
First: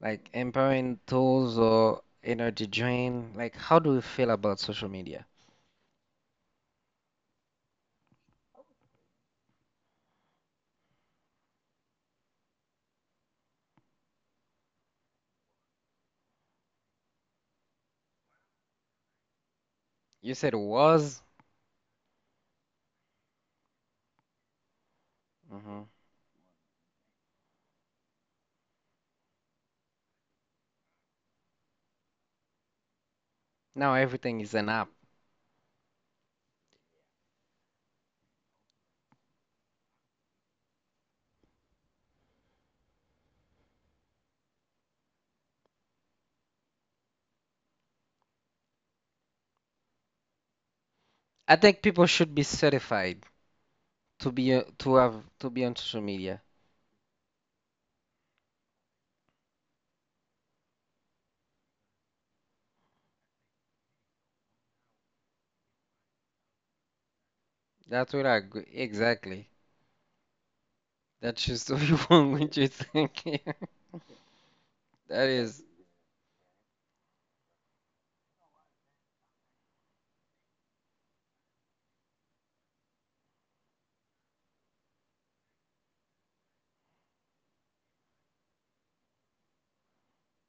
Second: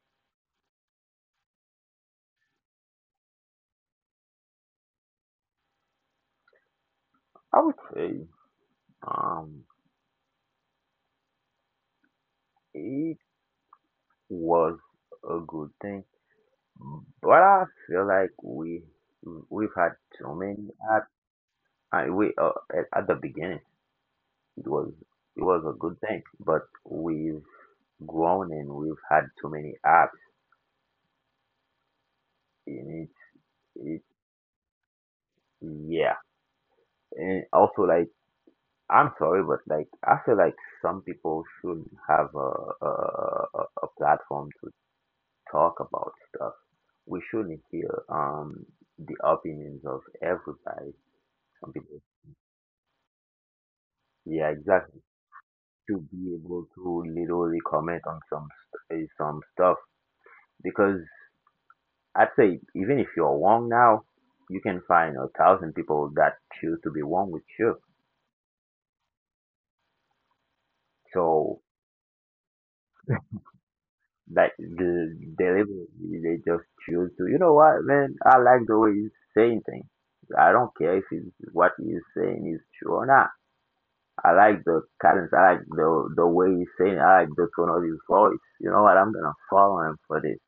S1: Like empowering tools or energy drain? Like how do you feel about social media?
S2: I would say um it was a good thing, but I feel like we we've had too
S1: You said
S2: many. at
S1: was.
S2: I we uh, at, at the beginning it was it was a
S1: Hmm.
S2: good thing, but we've grown and we've had too many apps in it.
S1: Now
S2: It
S1: everything is an app.
S2: yeah. And also, like, I'm sorry, but, like, I feel like some people should have a a, a a platform to talk about stuff. We should hear um the opinions of everybody.
S1: I
S2: Some
S1: think
S2: people,
S1: people should be certified to
S2: yeah,
S1: be uh, to
S2: exactly,
S1: have to be on
S2: to
S1: social
S2: be
S1: media.
S2: able to literally comment on some st- eh, some stuff, because I'd say even if you're wrong now, you can find a thousand people that choose to be wrong with you.
S1: That's what I agree. Exactly. That's
S2: So,
S1: just what you want with you thinking.
S2: like, the
S1: That is
S2: deliberately they just choose to, you know what, man, I like the way he's saying things, I don't care if it's what he's saying is true or not. I like the cadence, I like the the way he's saying it. I like the tone of his voice, you know what, I'm gonna follow him for this.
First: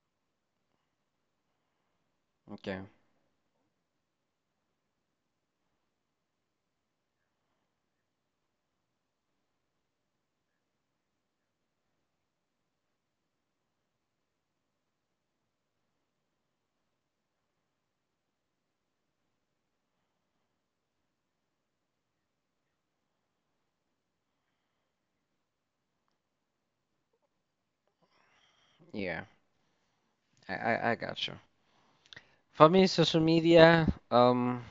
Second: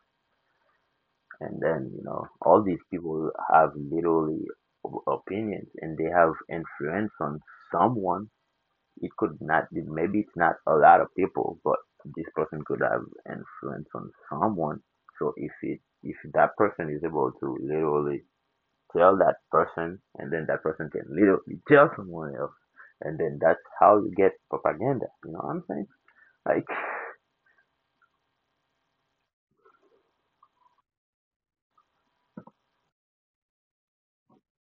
S2: And then, you know, all
S1: okay.
S2: these people have literally o- opinions, and they have influence on someone. It could not be, maybe it's not a lot of people, but this person could have influence on someone. So if it if that person is able to literally tell that person, and then that person can literally tell someone else, and then that's how you get propaganda, you know what I'm saying? Like,
S1: Yeah, I, I I got you. For me, social media. Um,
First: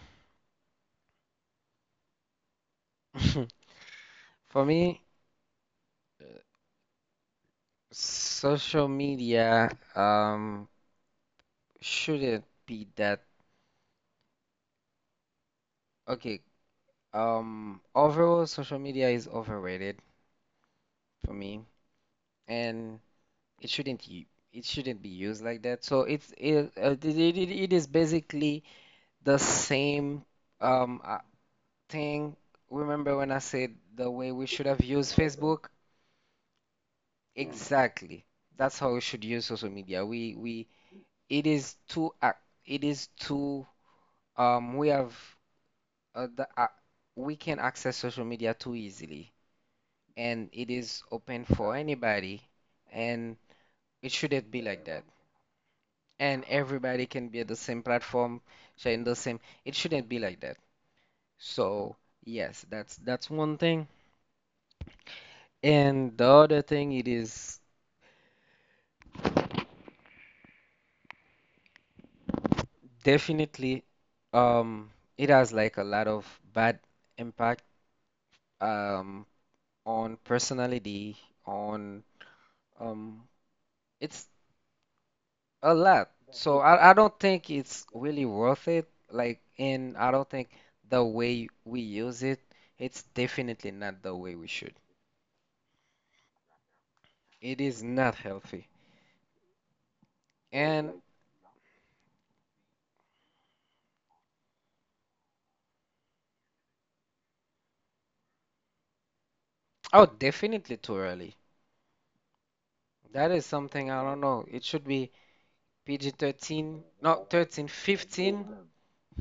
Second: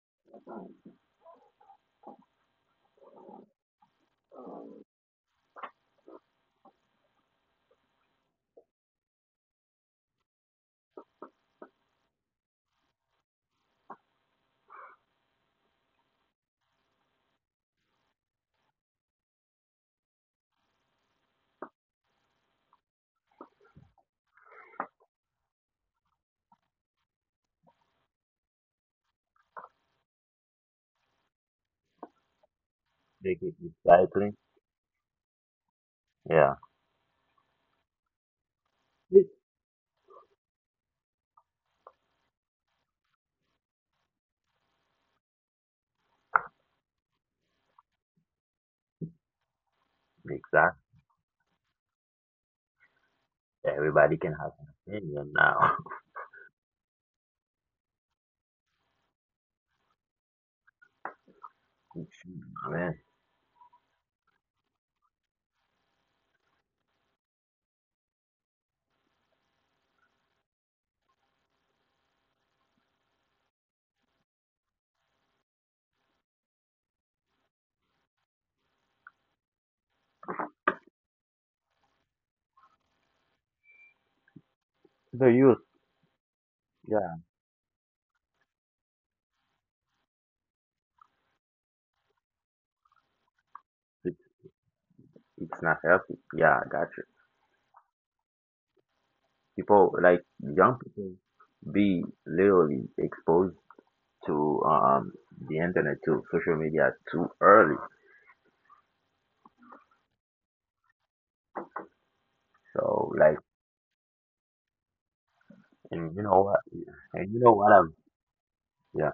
S1: for me. Social media um shouldn't be that okay. Um, overall, social media is overrated for me, and it shouldn't u- it shouldn't be used like that. So it's it uh, it, it, it it is basically the same um uh, thing. Remember
S2: they
S1: when I
S2: keep
S1: said the
S2: recycling.
S1: way we should have used Facebook?
S2: Yeah.
S1: Exactly. That's how we should use social media. We we it is too ac- it is too um we have uh, the, uh, we can access social media too easily, and
S2: Exactly.
S1: it is open for anybody, and
S2: Everybody
S1: it
S2: can have
S1: shouldn't
S2: an
S1: be like that.
S2: opinion now.
S1: And everybody can be at the same platform, sharing the same. It shouldn't be like that. So yes,
S2: Man.
S1: that's that's one thing. And the other thing, it is definitely, um, it has like a lot of bad impact, um, on personality, on, um, it's
S2: The youth.
S1: a lot. So I, I
S2: Yeah.
S1: don't think it's really worth it. Like, and I don't think the way we use it, it's definitely not the
S2: it's,
S1: way we should.
S2: it's not healthy. Yeah, I got you.
S1: It is not healthy.
S2: People, like young
S1: And
S2: people, be literally exposed to um the internet, to social media, too early.
S1: oh, definitely too early.
S2: So,
S1: That
S2: like,
S1: is something I don't know. It should be
S2: and you know what
S1: P G thirteen, not
S2: and you know
S1: thirteen,
S2: what I've
S1: fifteen
S2: yeah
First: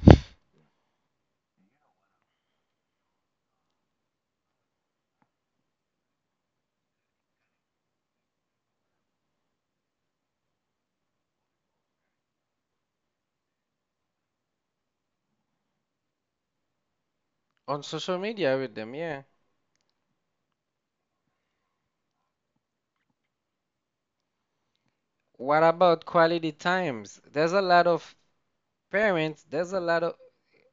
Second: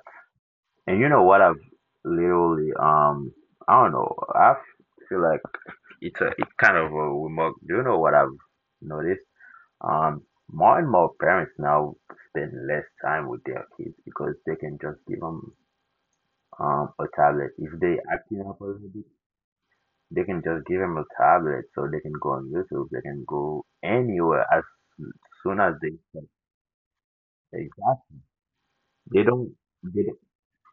S2: and you know what I've literally um I don't know, I feel like it's a, it's kind of a remark. Do you know what I've noticed? um More and more parents now spend less time with their kids because they can just give them um a tablet if
S1: on
S2: they
S1: social
S2: acting
S1: media
S2: up a
S1: with
S2: little
S1: them.
S2: bit.
S1: Yeah.
S2: They can just give them a tablet so they can go on YouTube. They can go anywhere as soon
S1: What
S2: as they
S1: about
S2: can.
S1: quality times? There's a lot of
S2: Exactly. They
S1: parents,
S2: don't.
S1: there's a lot
S2: They
S1: of
S2: don't.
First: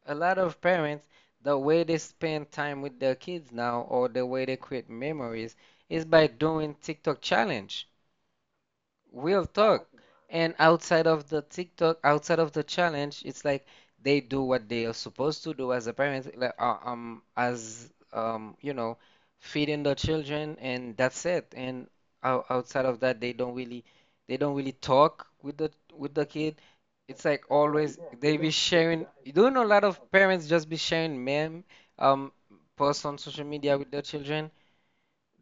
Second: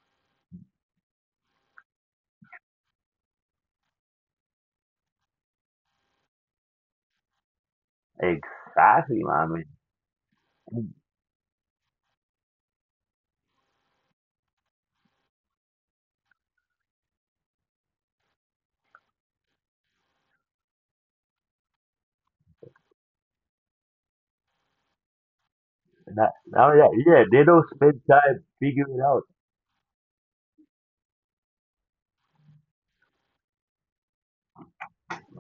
S1: a lot of parents, the way they spend time with their kids now, or the way they create memories, is by doing TikTok challenge.
S2: Exactly,
S1: Real
S2: man. I
S1: talk. And
S2: mean,
S1: outside of the TikTok, outside of the challenge, it's like they do what they are supposed to do as a parent, like, uh, um, as um, you know, feeding the children, and that's it. And ou- outside of that, they don't really, they don't really talk with the with the
S2: not,
S1: kid.
S2: not that, yeah,
S1: It's
S2: yeah, they
S1: like
S2: don't
S1: always
S2: spend
S1: they
S2: time
S1: be
S2: figuring it
S1: sharing.
S2: out.
S1: You don't know, a lot of parents just be sharing meme um posts on social media with their children,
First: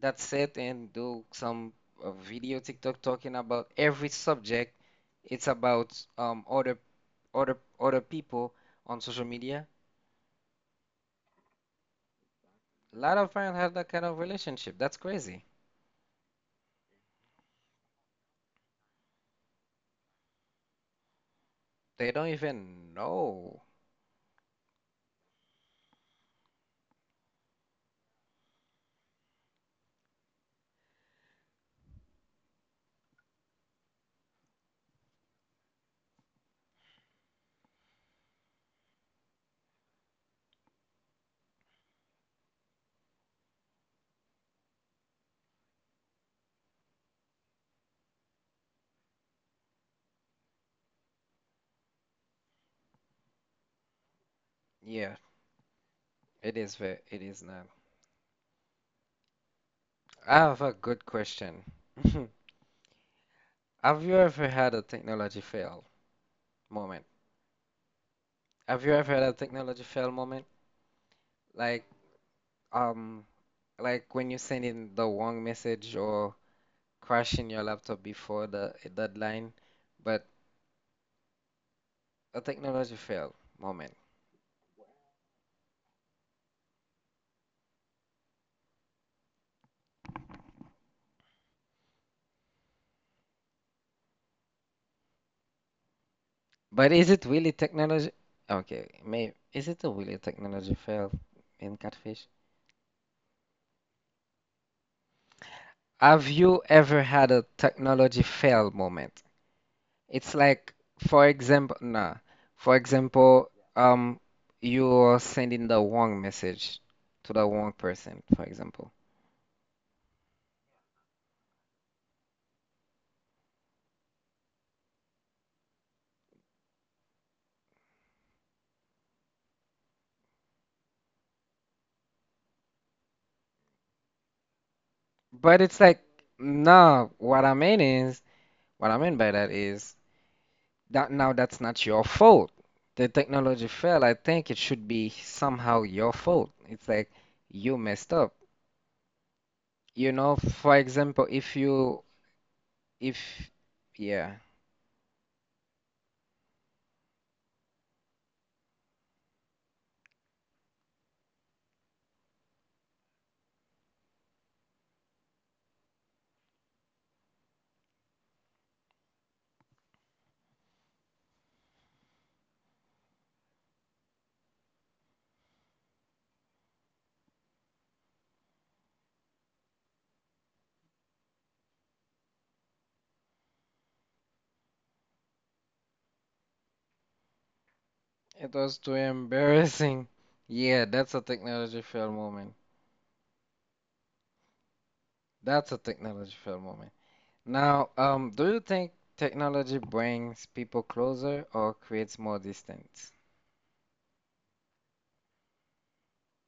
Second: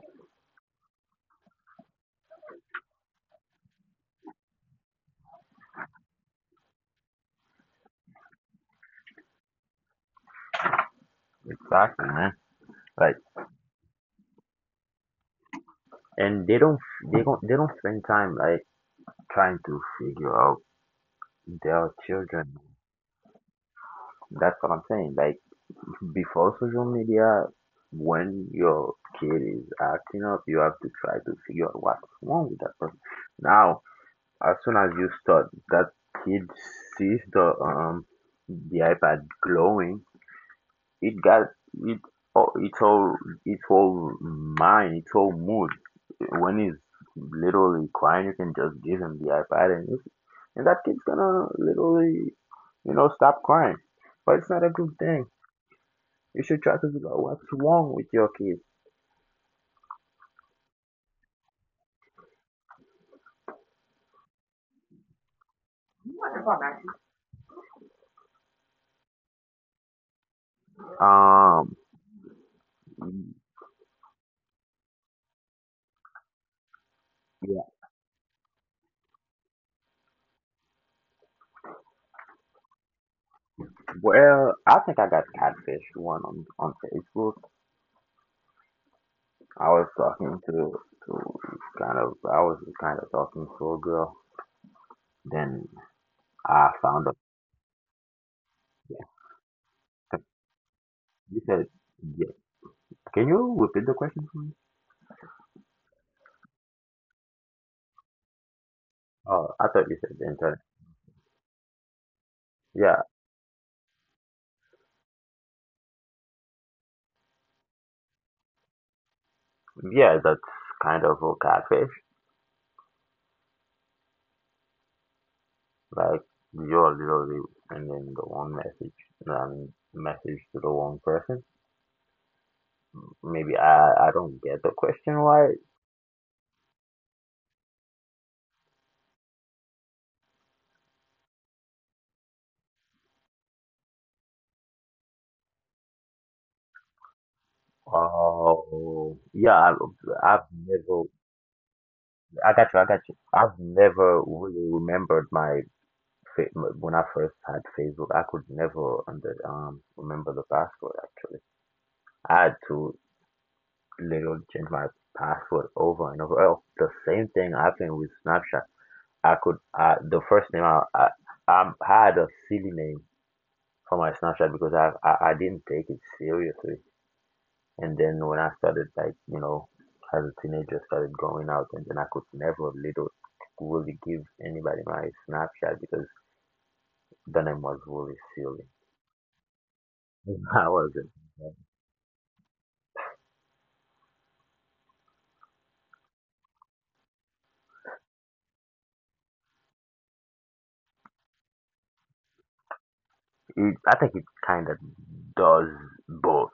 S1: that sit and do some uh, video TikTok talking about every subject. It's about um, other other other people on social media.
S2: Exactly, man.
S1: A
S2: Like,
S1: lot of parents have that kind of relationship. That's crazy.
S2: and they don't. They don't. They don't spend time like trying to figure out their
S1: They don't
S2: children.
S1: even know.
S2: That's what I'm saying. Like. Before social media, when your kid is acting up, you have to try to figure out what's wrong with that person. Now, as soon as you start, that kid sees the um the iPad glowing, it got it all, it's all it's all mind, it's all mood. When he's literally crying, you can just give him the iPad, and you- and that kid's gonna literally, you know, stop crying. But it's not a good
S1: Yeah,
S2: thing. You
S1: it
S2: should
S1: is
S2: try to
S1: fair.
S2: figure
S1: It
S2: out
S1: is
S2: what's
S1: not.
S2: wrong with your kids.
S1: I have a good question. Have you ever had a technology fail moment? Have you ever had a technology fail moment?
S2: Um,
S1: Like um like when you send in the wrong message or crashing
S2: yeah.
S1: your laptop before the deadline, but a technology fail moment.
S2: Well, I think I got catfished one on on Facebook. I was talking to to kind of I was kind of talking to a girl. Then I
S1: But
S2: found
S1: is
S2: out.
S1: it really technology? Okay,
S2: Yeah.
S1: may is it a really technology fail
S2: You said
S1: in Catfish?
S2: yeah. Can you repeat the question for me?
S1: Have you ever had a technology fail moment?
S2: Oh, I thought you said the
S1: It's
S2: internet.
S1: like, for example, nah, for
S2: Yeah,
S1: example, um, you're sending the wrong message to the wrong person, for example.
S2: yeah, that's kind of a catfish. Like you're literally sending the wrong message and message to the wrong person. Maybe I I don't get the question
S1: But
S2: right.
S1: it's like, no, what I mean is, what I mean by that is that now that's not your fault. The technology failed. I think it should be somehow your fault. It's like you messed up.
S2: Oh, yeah, I,
S1: You know,
S2: I've
S1: for
S2: never.
S1: example, if you
S2: I got you. I got you.
S1: if
S2: I've never
S1: yeah,
S2: really remembered my fa- when I first had Facebook. I could never under um remember the password. Actually, I had to literally change my password over and over. Oh, the same thing happened with Snapchat. I could. Uh, the first name I I, I had a silly name for my Snapchat because I, I I didn't take it seriously. And then when I started, like, you know, as a teenager started going out and then I could never little really give anybody my Snapchat because the name was really
S1: it
S2: silly.
S1: was too embarrassing.
S2: I
S1: Yeah,
S2: wasn't.
S1: that's a technology fail moment. That's a technology fail moment. Now, um, do you think technology brings people closer or creates more distance?
S2: It, I think it kind of does both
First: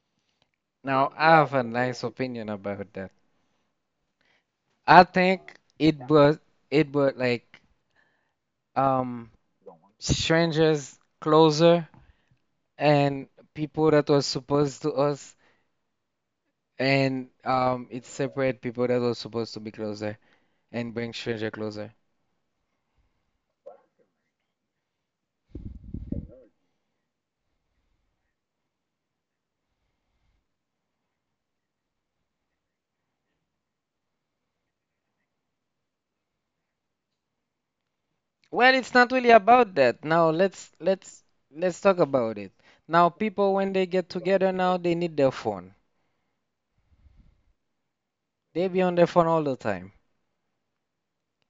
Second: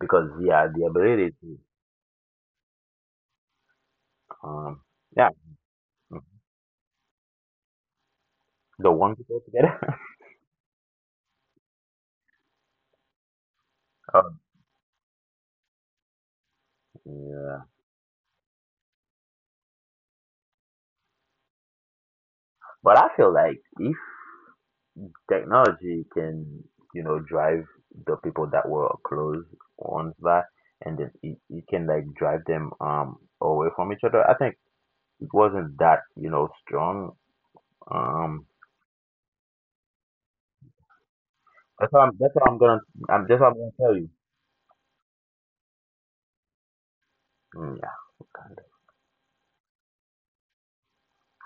S2: because yeah, the
S1: Now,
S2: ability
S1: I have
S2: to
S1: a nice opinion about that.
S2: um
S1: I
S2: yeah,
S1: think it brought it brought like
S2: the one
S1: um
S2: people together.
S1: strangers closer, and people that was
S2: um,
S1: supposed to us, and
S2: yeah,
S1: um it separate people that was supposed to be closer, and bring stranger closer.
S2: but I feel like if technology can, you know, drive the people that were close ones back and then it, it can like drive them um away from each other. I think it wasn't that, you know, strong. um
S1: Well, it's not really about that. Now, let's let's let's talk
S2: that's what i'm
S1: about
S2: that's
S1: it.
S2: what I'm gonna,
S1: Now
S2: i'm
S1: people,
S2: just I'm
S1: when they
S2: gonna tell
S1: get
S2: you.
S1: together, now they need their phone.
S2: Mm, yeah,
S1: They
S2: kinda.
S1: be on their phone all the time.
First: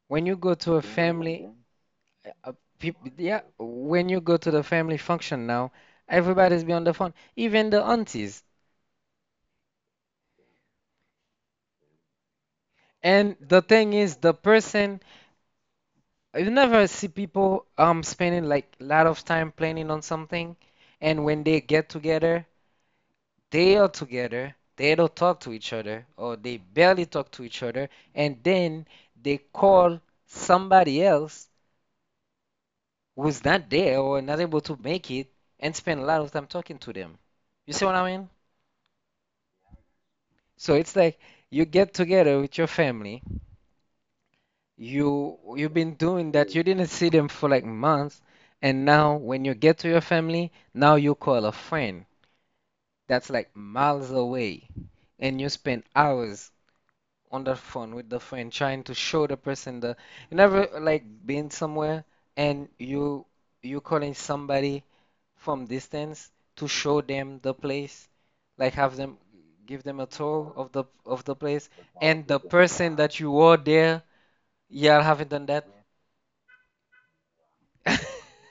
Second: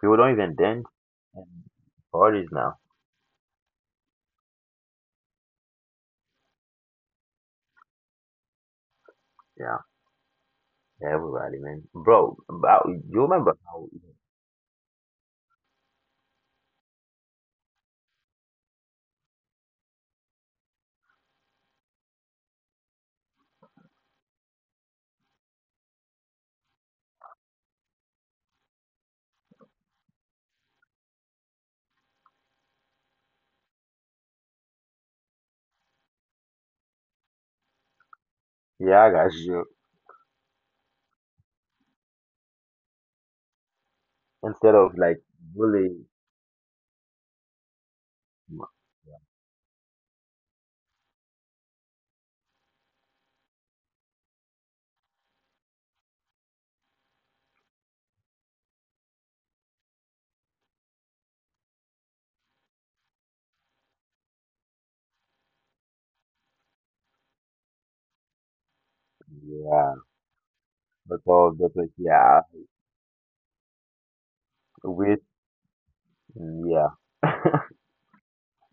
S2: People
S1: When
S2: don't
S1: you go
S2: even
S1: to a
S2: dance and
S1: family, Mhm.
S2: parties
S1: uh,
S2: now.
S1: peop yeah, when you go to the family function now, everybody's be on the phone, even the aunties.
S2: Yeah, everybody, man, bro, about you
S1: And
S2: remember
S1: the
S2: how.
S1: thing is, the person, you never see people um spending like a lot of time planning on something, and when they get together, they are together. They don't talk to each other, or they barely talk to each other, and then they call somebody else who's not there or not able to make it, and spend a lot of time talking to them. You see what I mean?
S2: Yeah, I got you.
S1: So it's like you get together with your family.
S2: Instead of like,
S1: You you've been
S2: really.
S1: doing that. You didn't see them for like months, and now when you get to your family, now you call a friend that's like miles away, and you spend hours on the phone with the friend trying to show the person the you never like been somewhere, and you you calling somebody from distance to show them the place, like have them give
S2: Yeah,
S1: them a tour of the of
S2: that's
S1: the
S2: all
S1: place,
S2: the place,
S1: and the
S2: yeah.
S1: person that you were there, y'all
S2: We.
S1: haven't done that.
S2: Yeah.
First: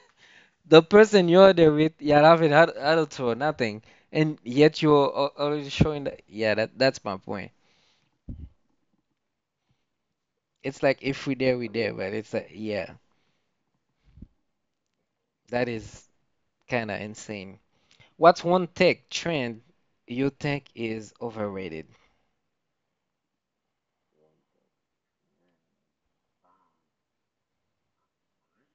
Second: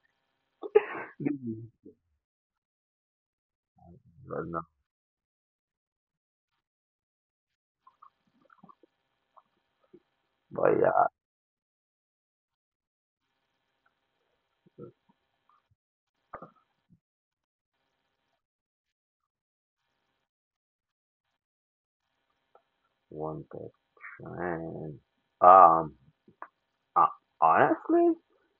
S1: The person you're
S2: Mhm.
S1: there with, you're having had adults or nothing, and
S2: But no,
S1: yet you're al- already showing that. Yeah, that that's my point.
S2: but
S1: It's
S2: yeah,
S1: like if we there, we there, but it's like yeah, that is kind of insane. What's one tech trend you think is overrated?
S2: one question. And, um, uh, Honestly,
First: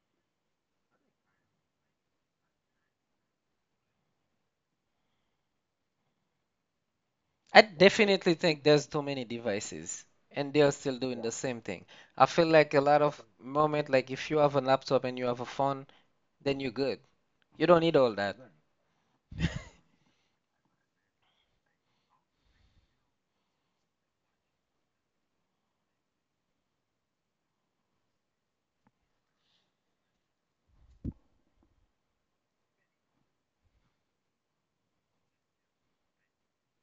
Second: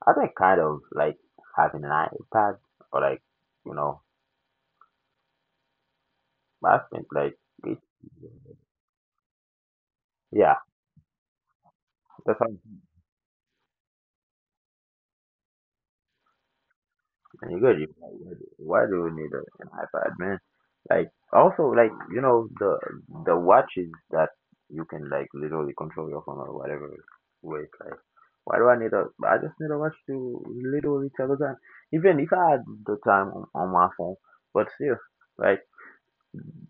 S2: I've been kind of like having an iPad or like, you know, I've been like,
S1: I
S2: it-
S1: definitely think there's too many devices, and they
S2: yeah,
S1: are still doing the same thing. I feel
S2: that's how.
S1: like a lot of moment, like if you have a laptop and you have a phone, then you're good.
S2: And
S1: You
S2: you
S1: don't
S2: gotta
S1: need
S2: be like,
S1: all that.
S2: why do why do we need a, an iPad, man? Like, also, like, you know, the the watches that you can like literally control your phone or whatever with. Like, why do I need a? I just need a watch to literally tell the time. Even if I had the time on, on my phone, but still, like,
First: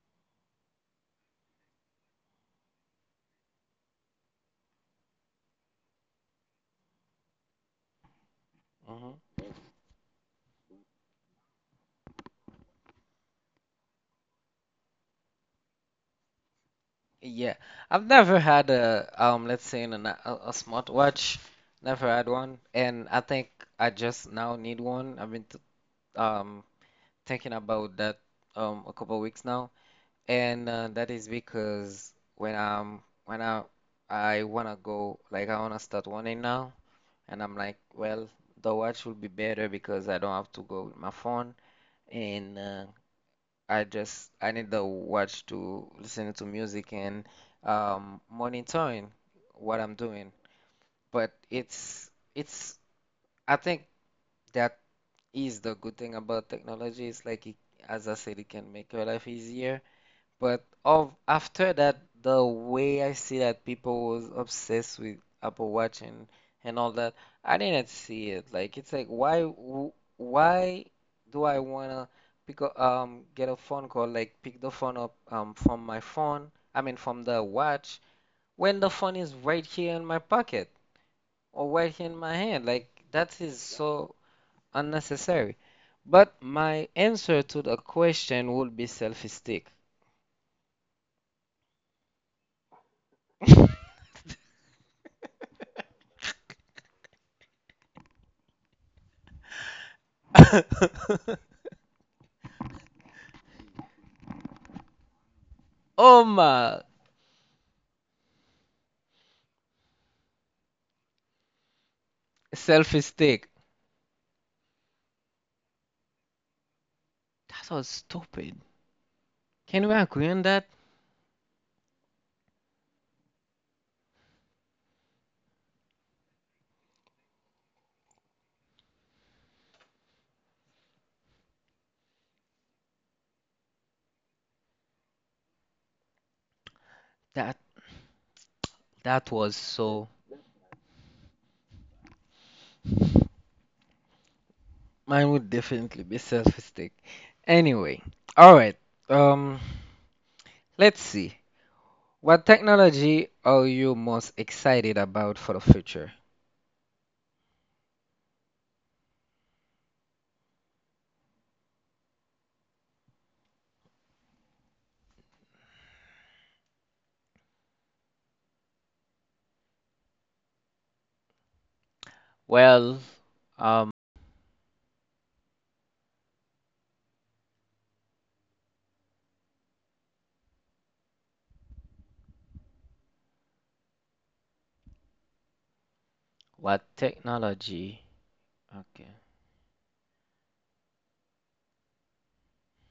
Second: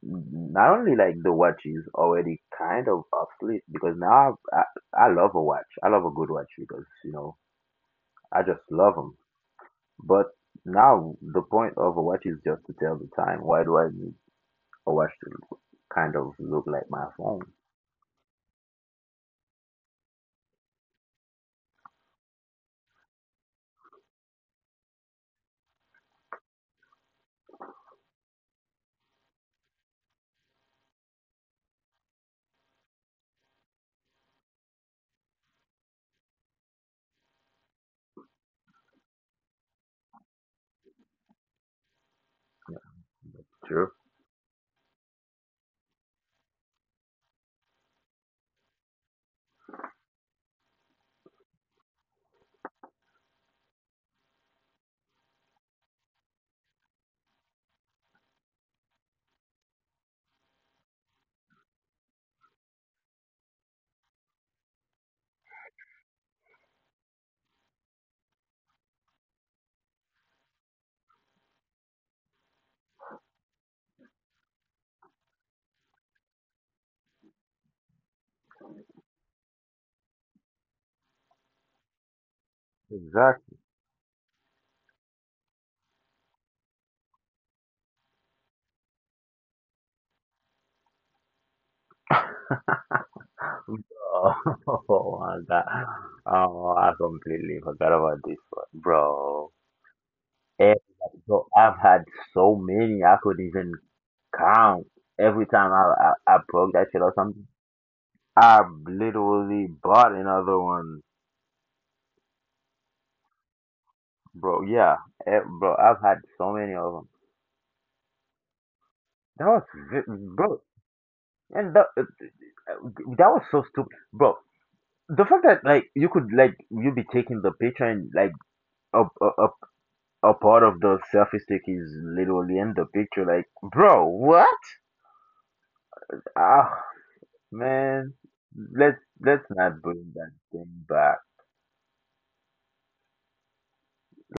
S2: not only like the watch is already kind of obsolete because now I, I I love a watch. I love a good watch because you know I just love them.
S1: Mhm.
S2: But now the point of a watch is just to tell the time. Why do I need a watch to kind of look like my phone?
S1: Yeah, I've never had a um, let's say in a, na- a a smartwatch. Never had one, and I think I just now need one. I've been t um thinking about that um a couple of weeks now, and uh, that is because when I'm when I I wanna go, like, I wanna start running now, and I'm like, well, the watch will be better because I don't have to go with my phone, and uh, I
S2: True.
S1: just I need the watch to listen to music and um, monitoring what I'm doing. But it's it's I think that is the good thing about technology. It's like it, as I said, it can make your life easier, but of after that, the way I see that people was obsessed with Apple Watch, and and all that, I didn't see it. Like, it's like why w- why do I wanna pick a, um get a phone call, like pick the phone up um from my phone, I mean from the watch, when the phone is right here in my pocket or right here in my hand. Like that is
S2: Exactly.
S1: so unnecessary. But my answer to the question would be selfie stick.
S2: Oh, oh my god. Oh, I completely forgot about this one, bro. Every- so I've had so many I could even count. Every time I I,
S1: oh
S2: I broke
S1: my
S2: that shit or something, I literally bought another one,
S1: selfie stick.
S2: bro. Yeah, eh, bro. I've had so many of them.
S1: That was stupid.
S2: That was vi-
S1: Can we agree
S2: bro.
S1: on that?
S2: And that, uh, uh, that was so stupid, bro. The fact that like you could like you be taking the picture and like a a, a, a part of the selfie stick is literally in the picture, like bro, what? Ah,
S1: That
S2: man, let's let's not
S1: that was
S2: bring that
S1: so.
S2: thing back.
S1: Mine would definitely be selfie stick. Anyway, all right. Um, let's see. What technology are you most excited about for the future? Well, um, what technology? Okay.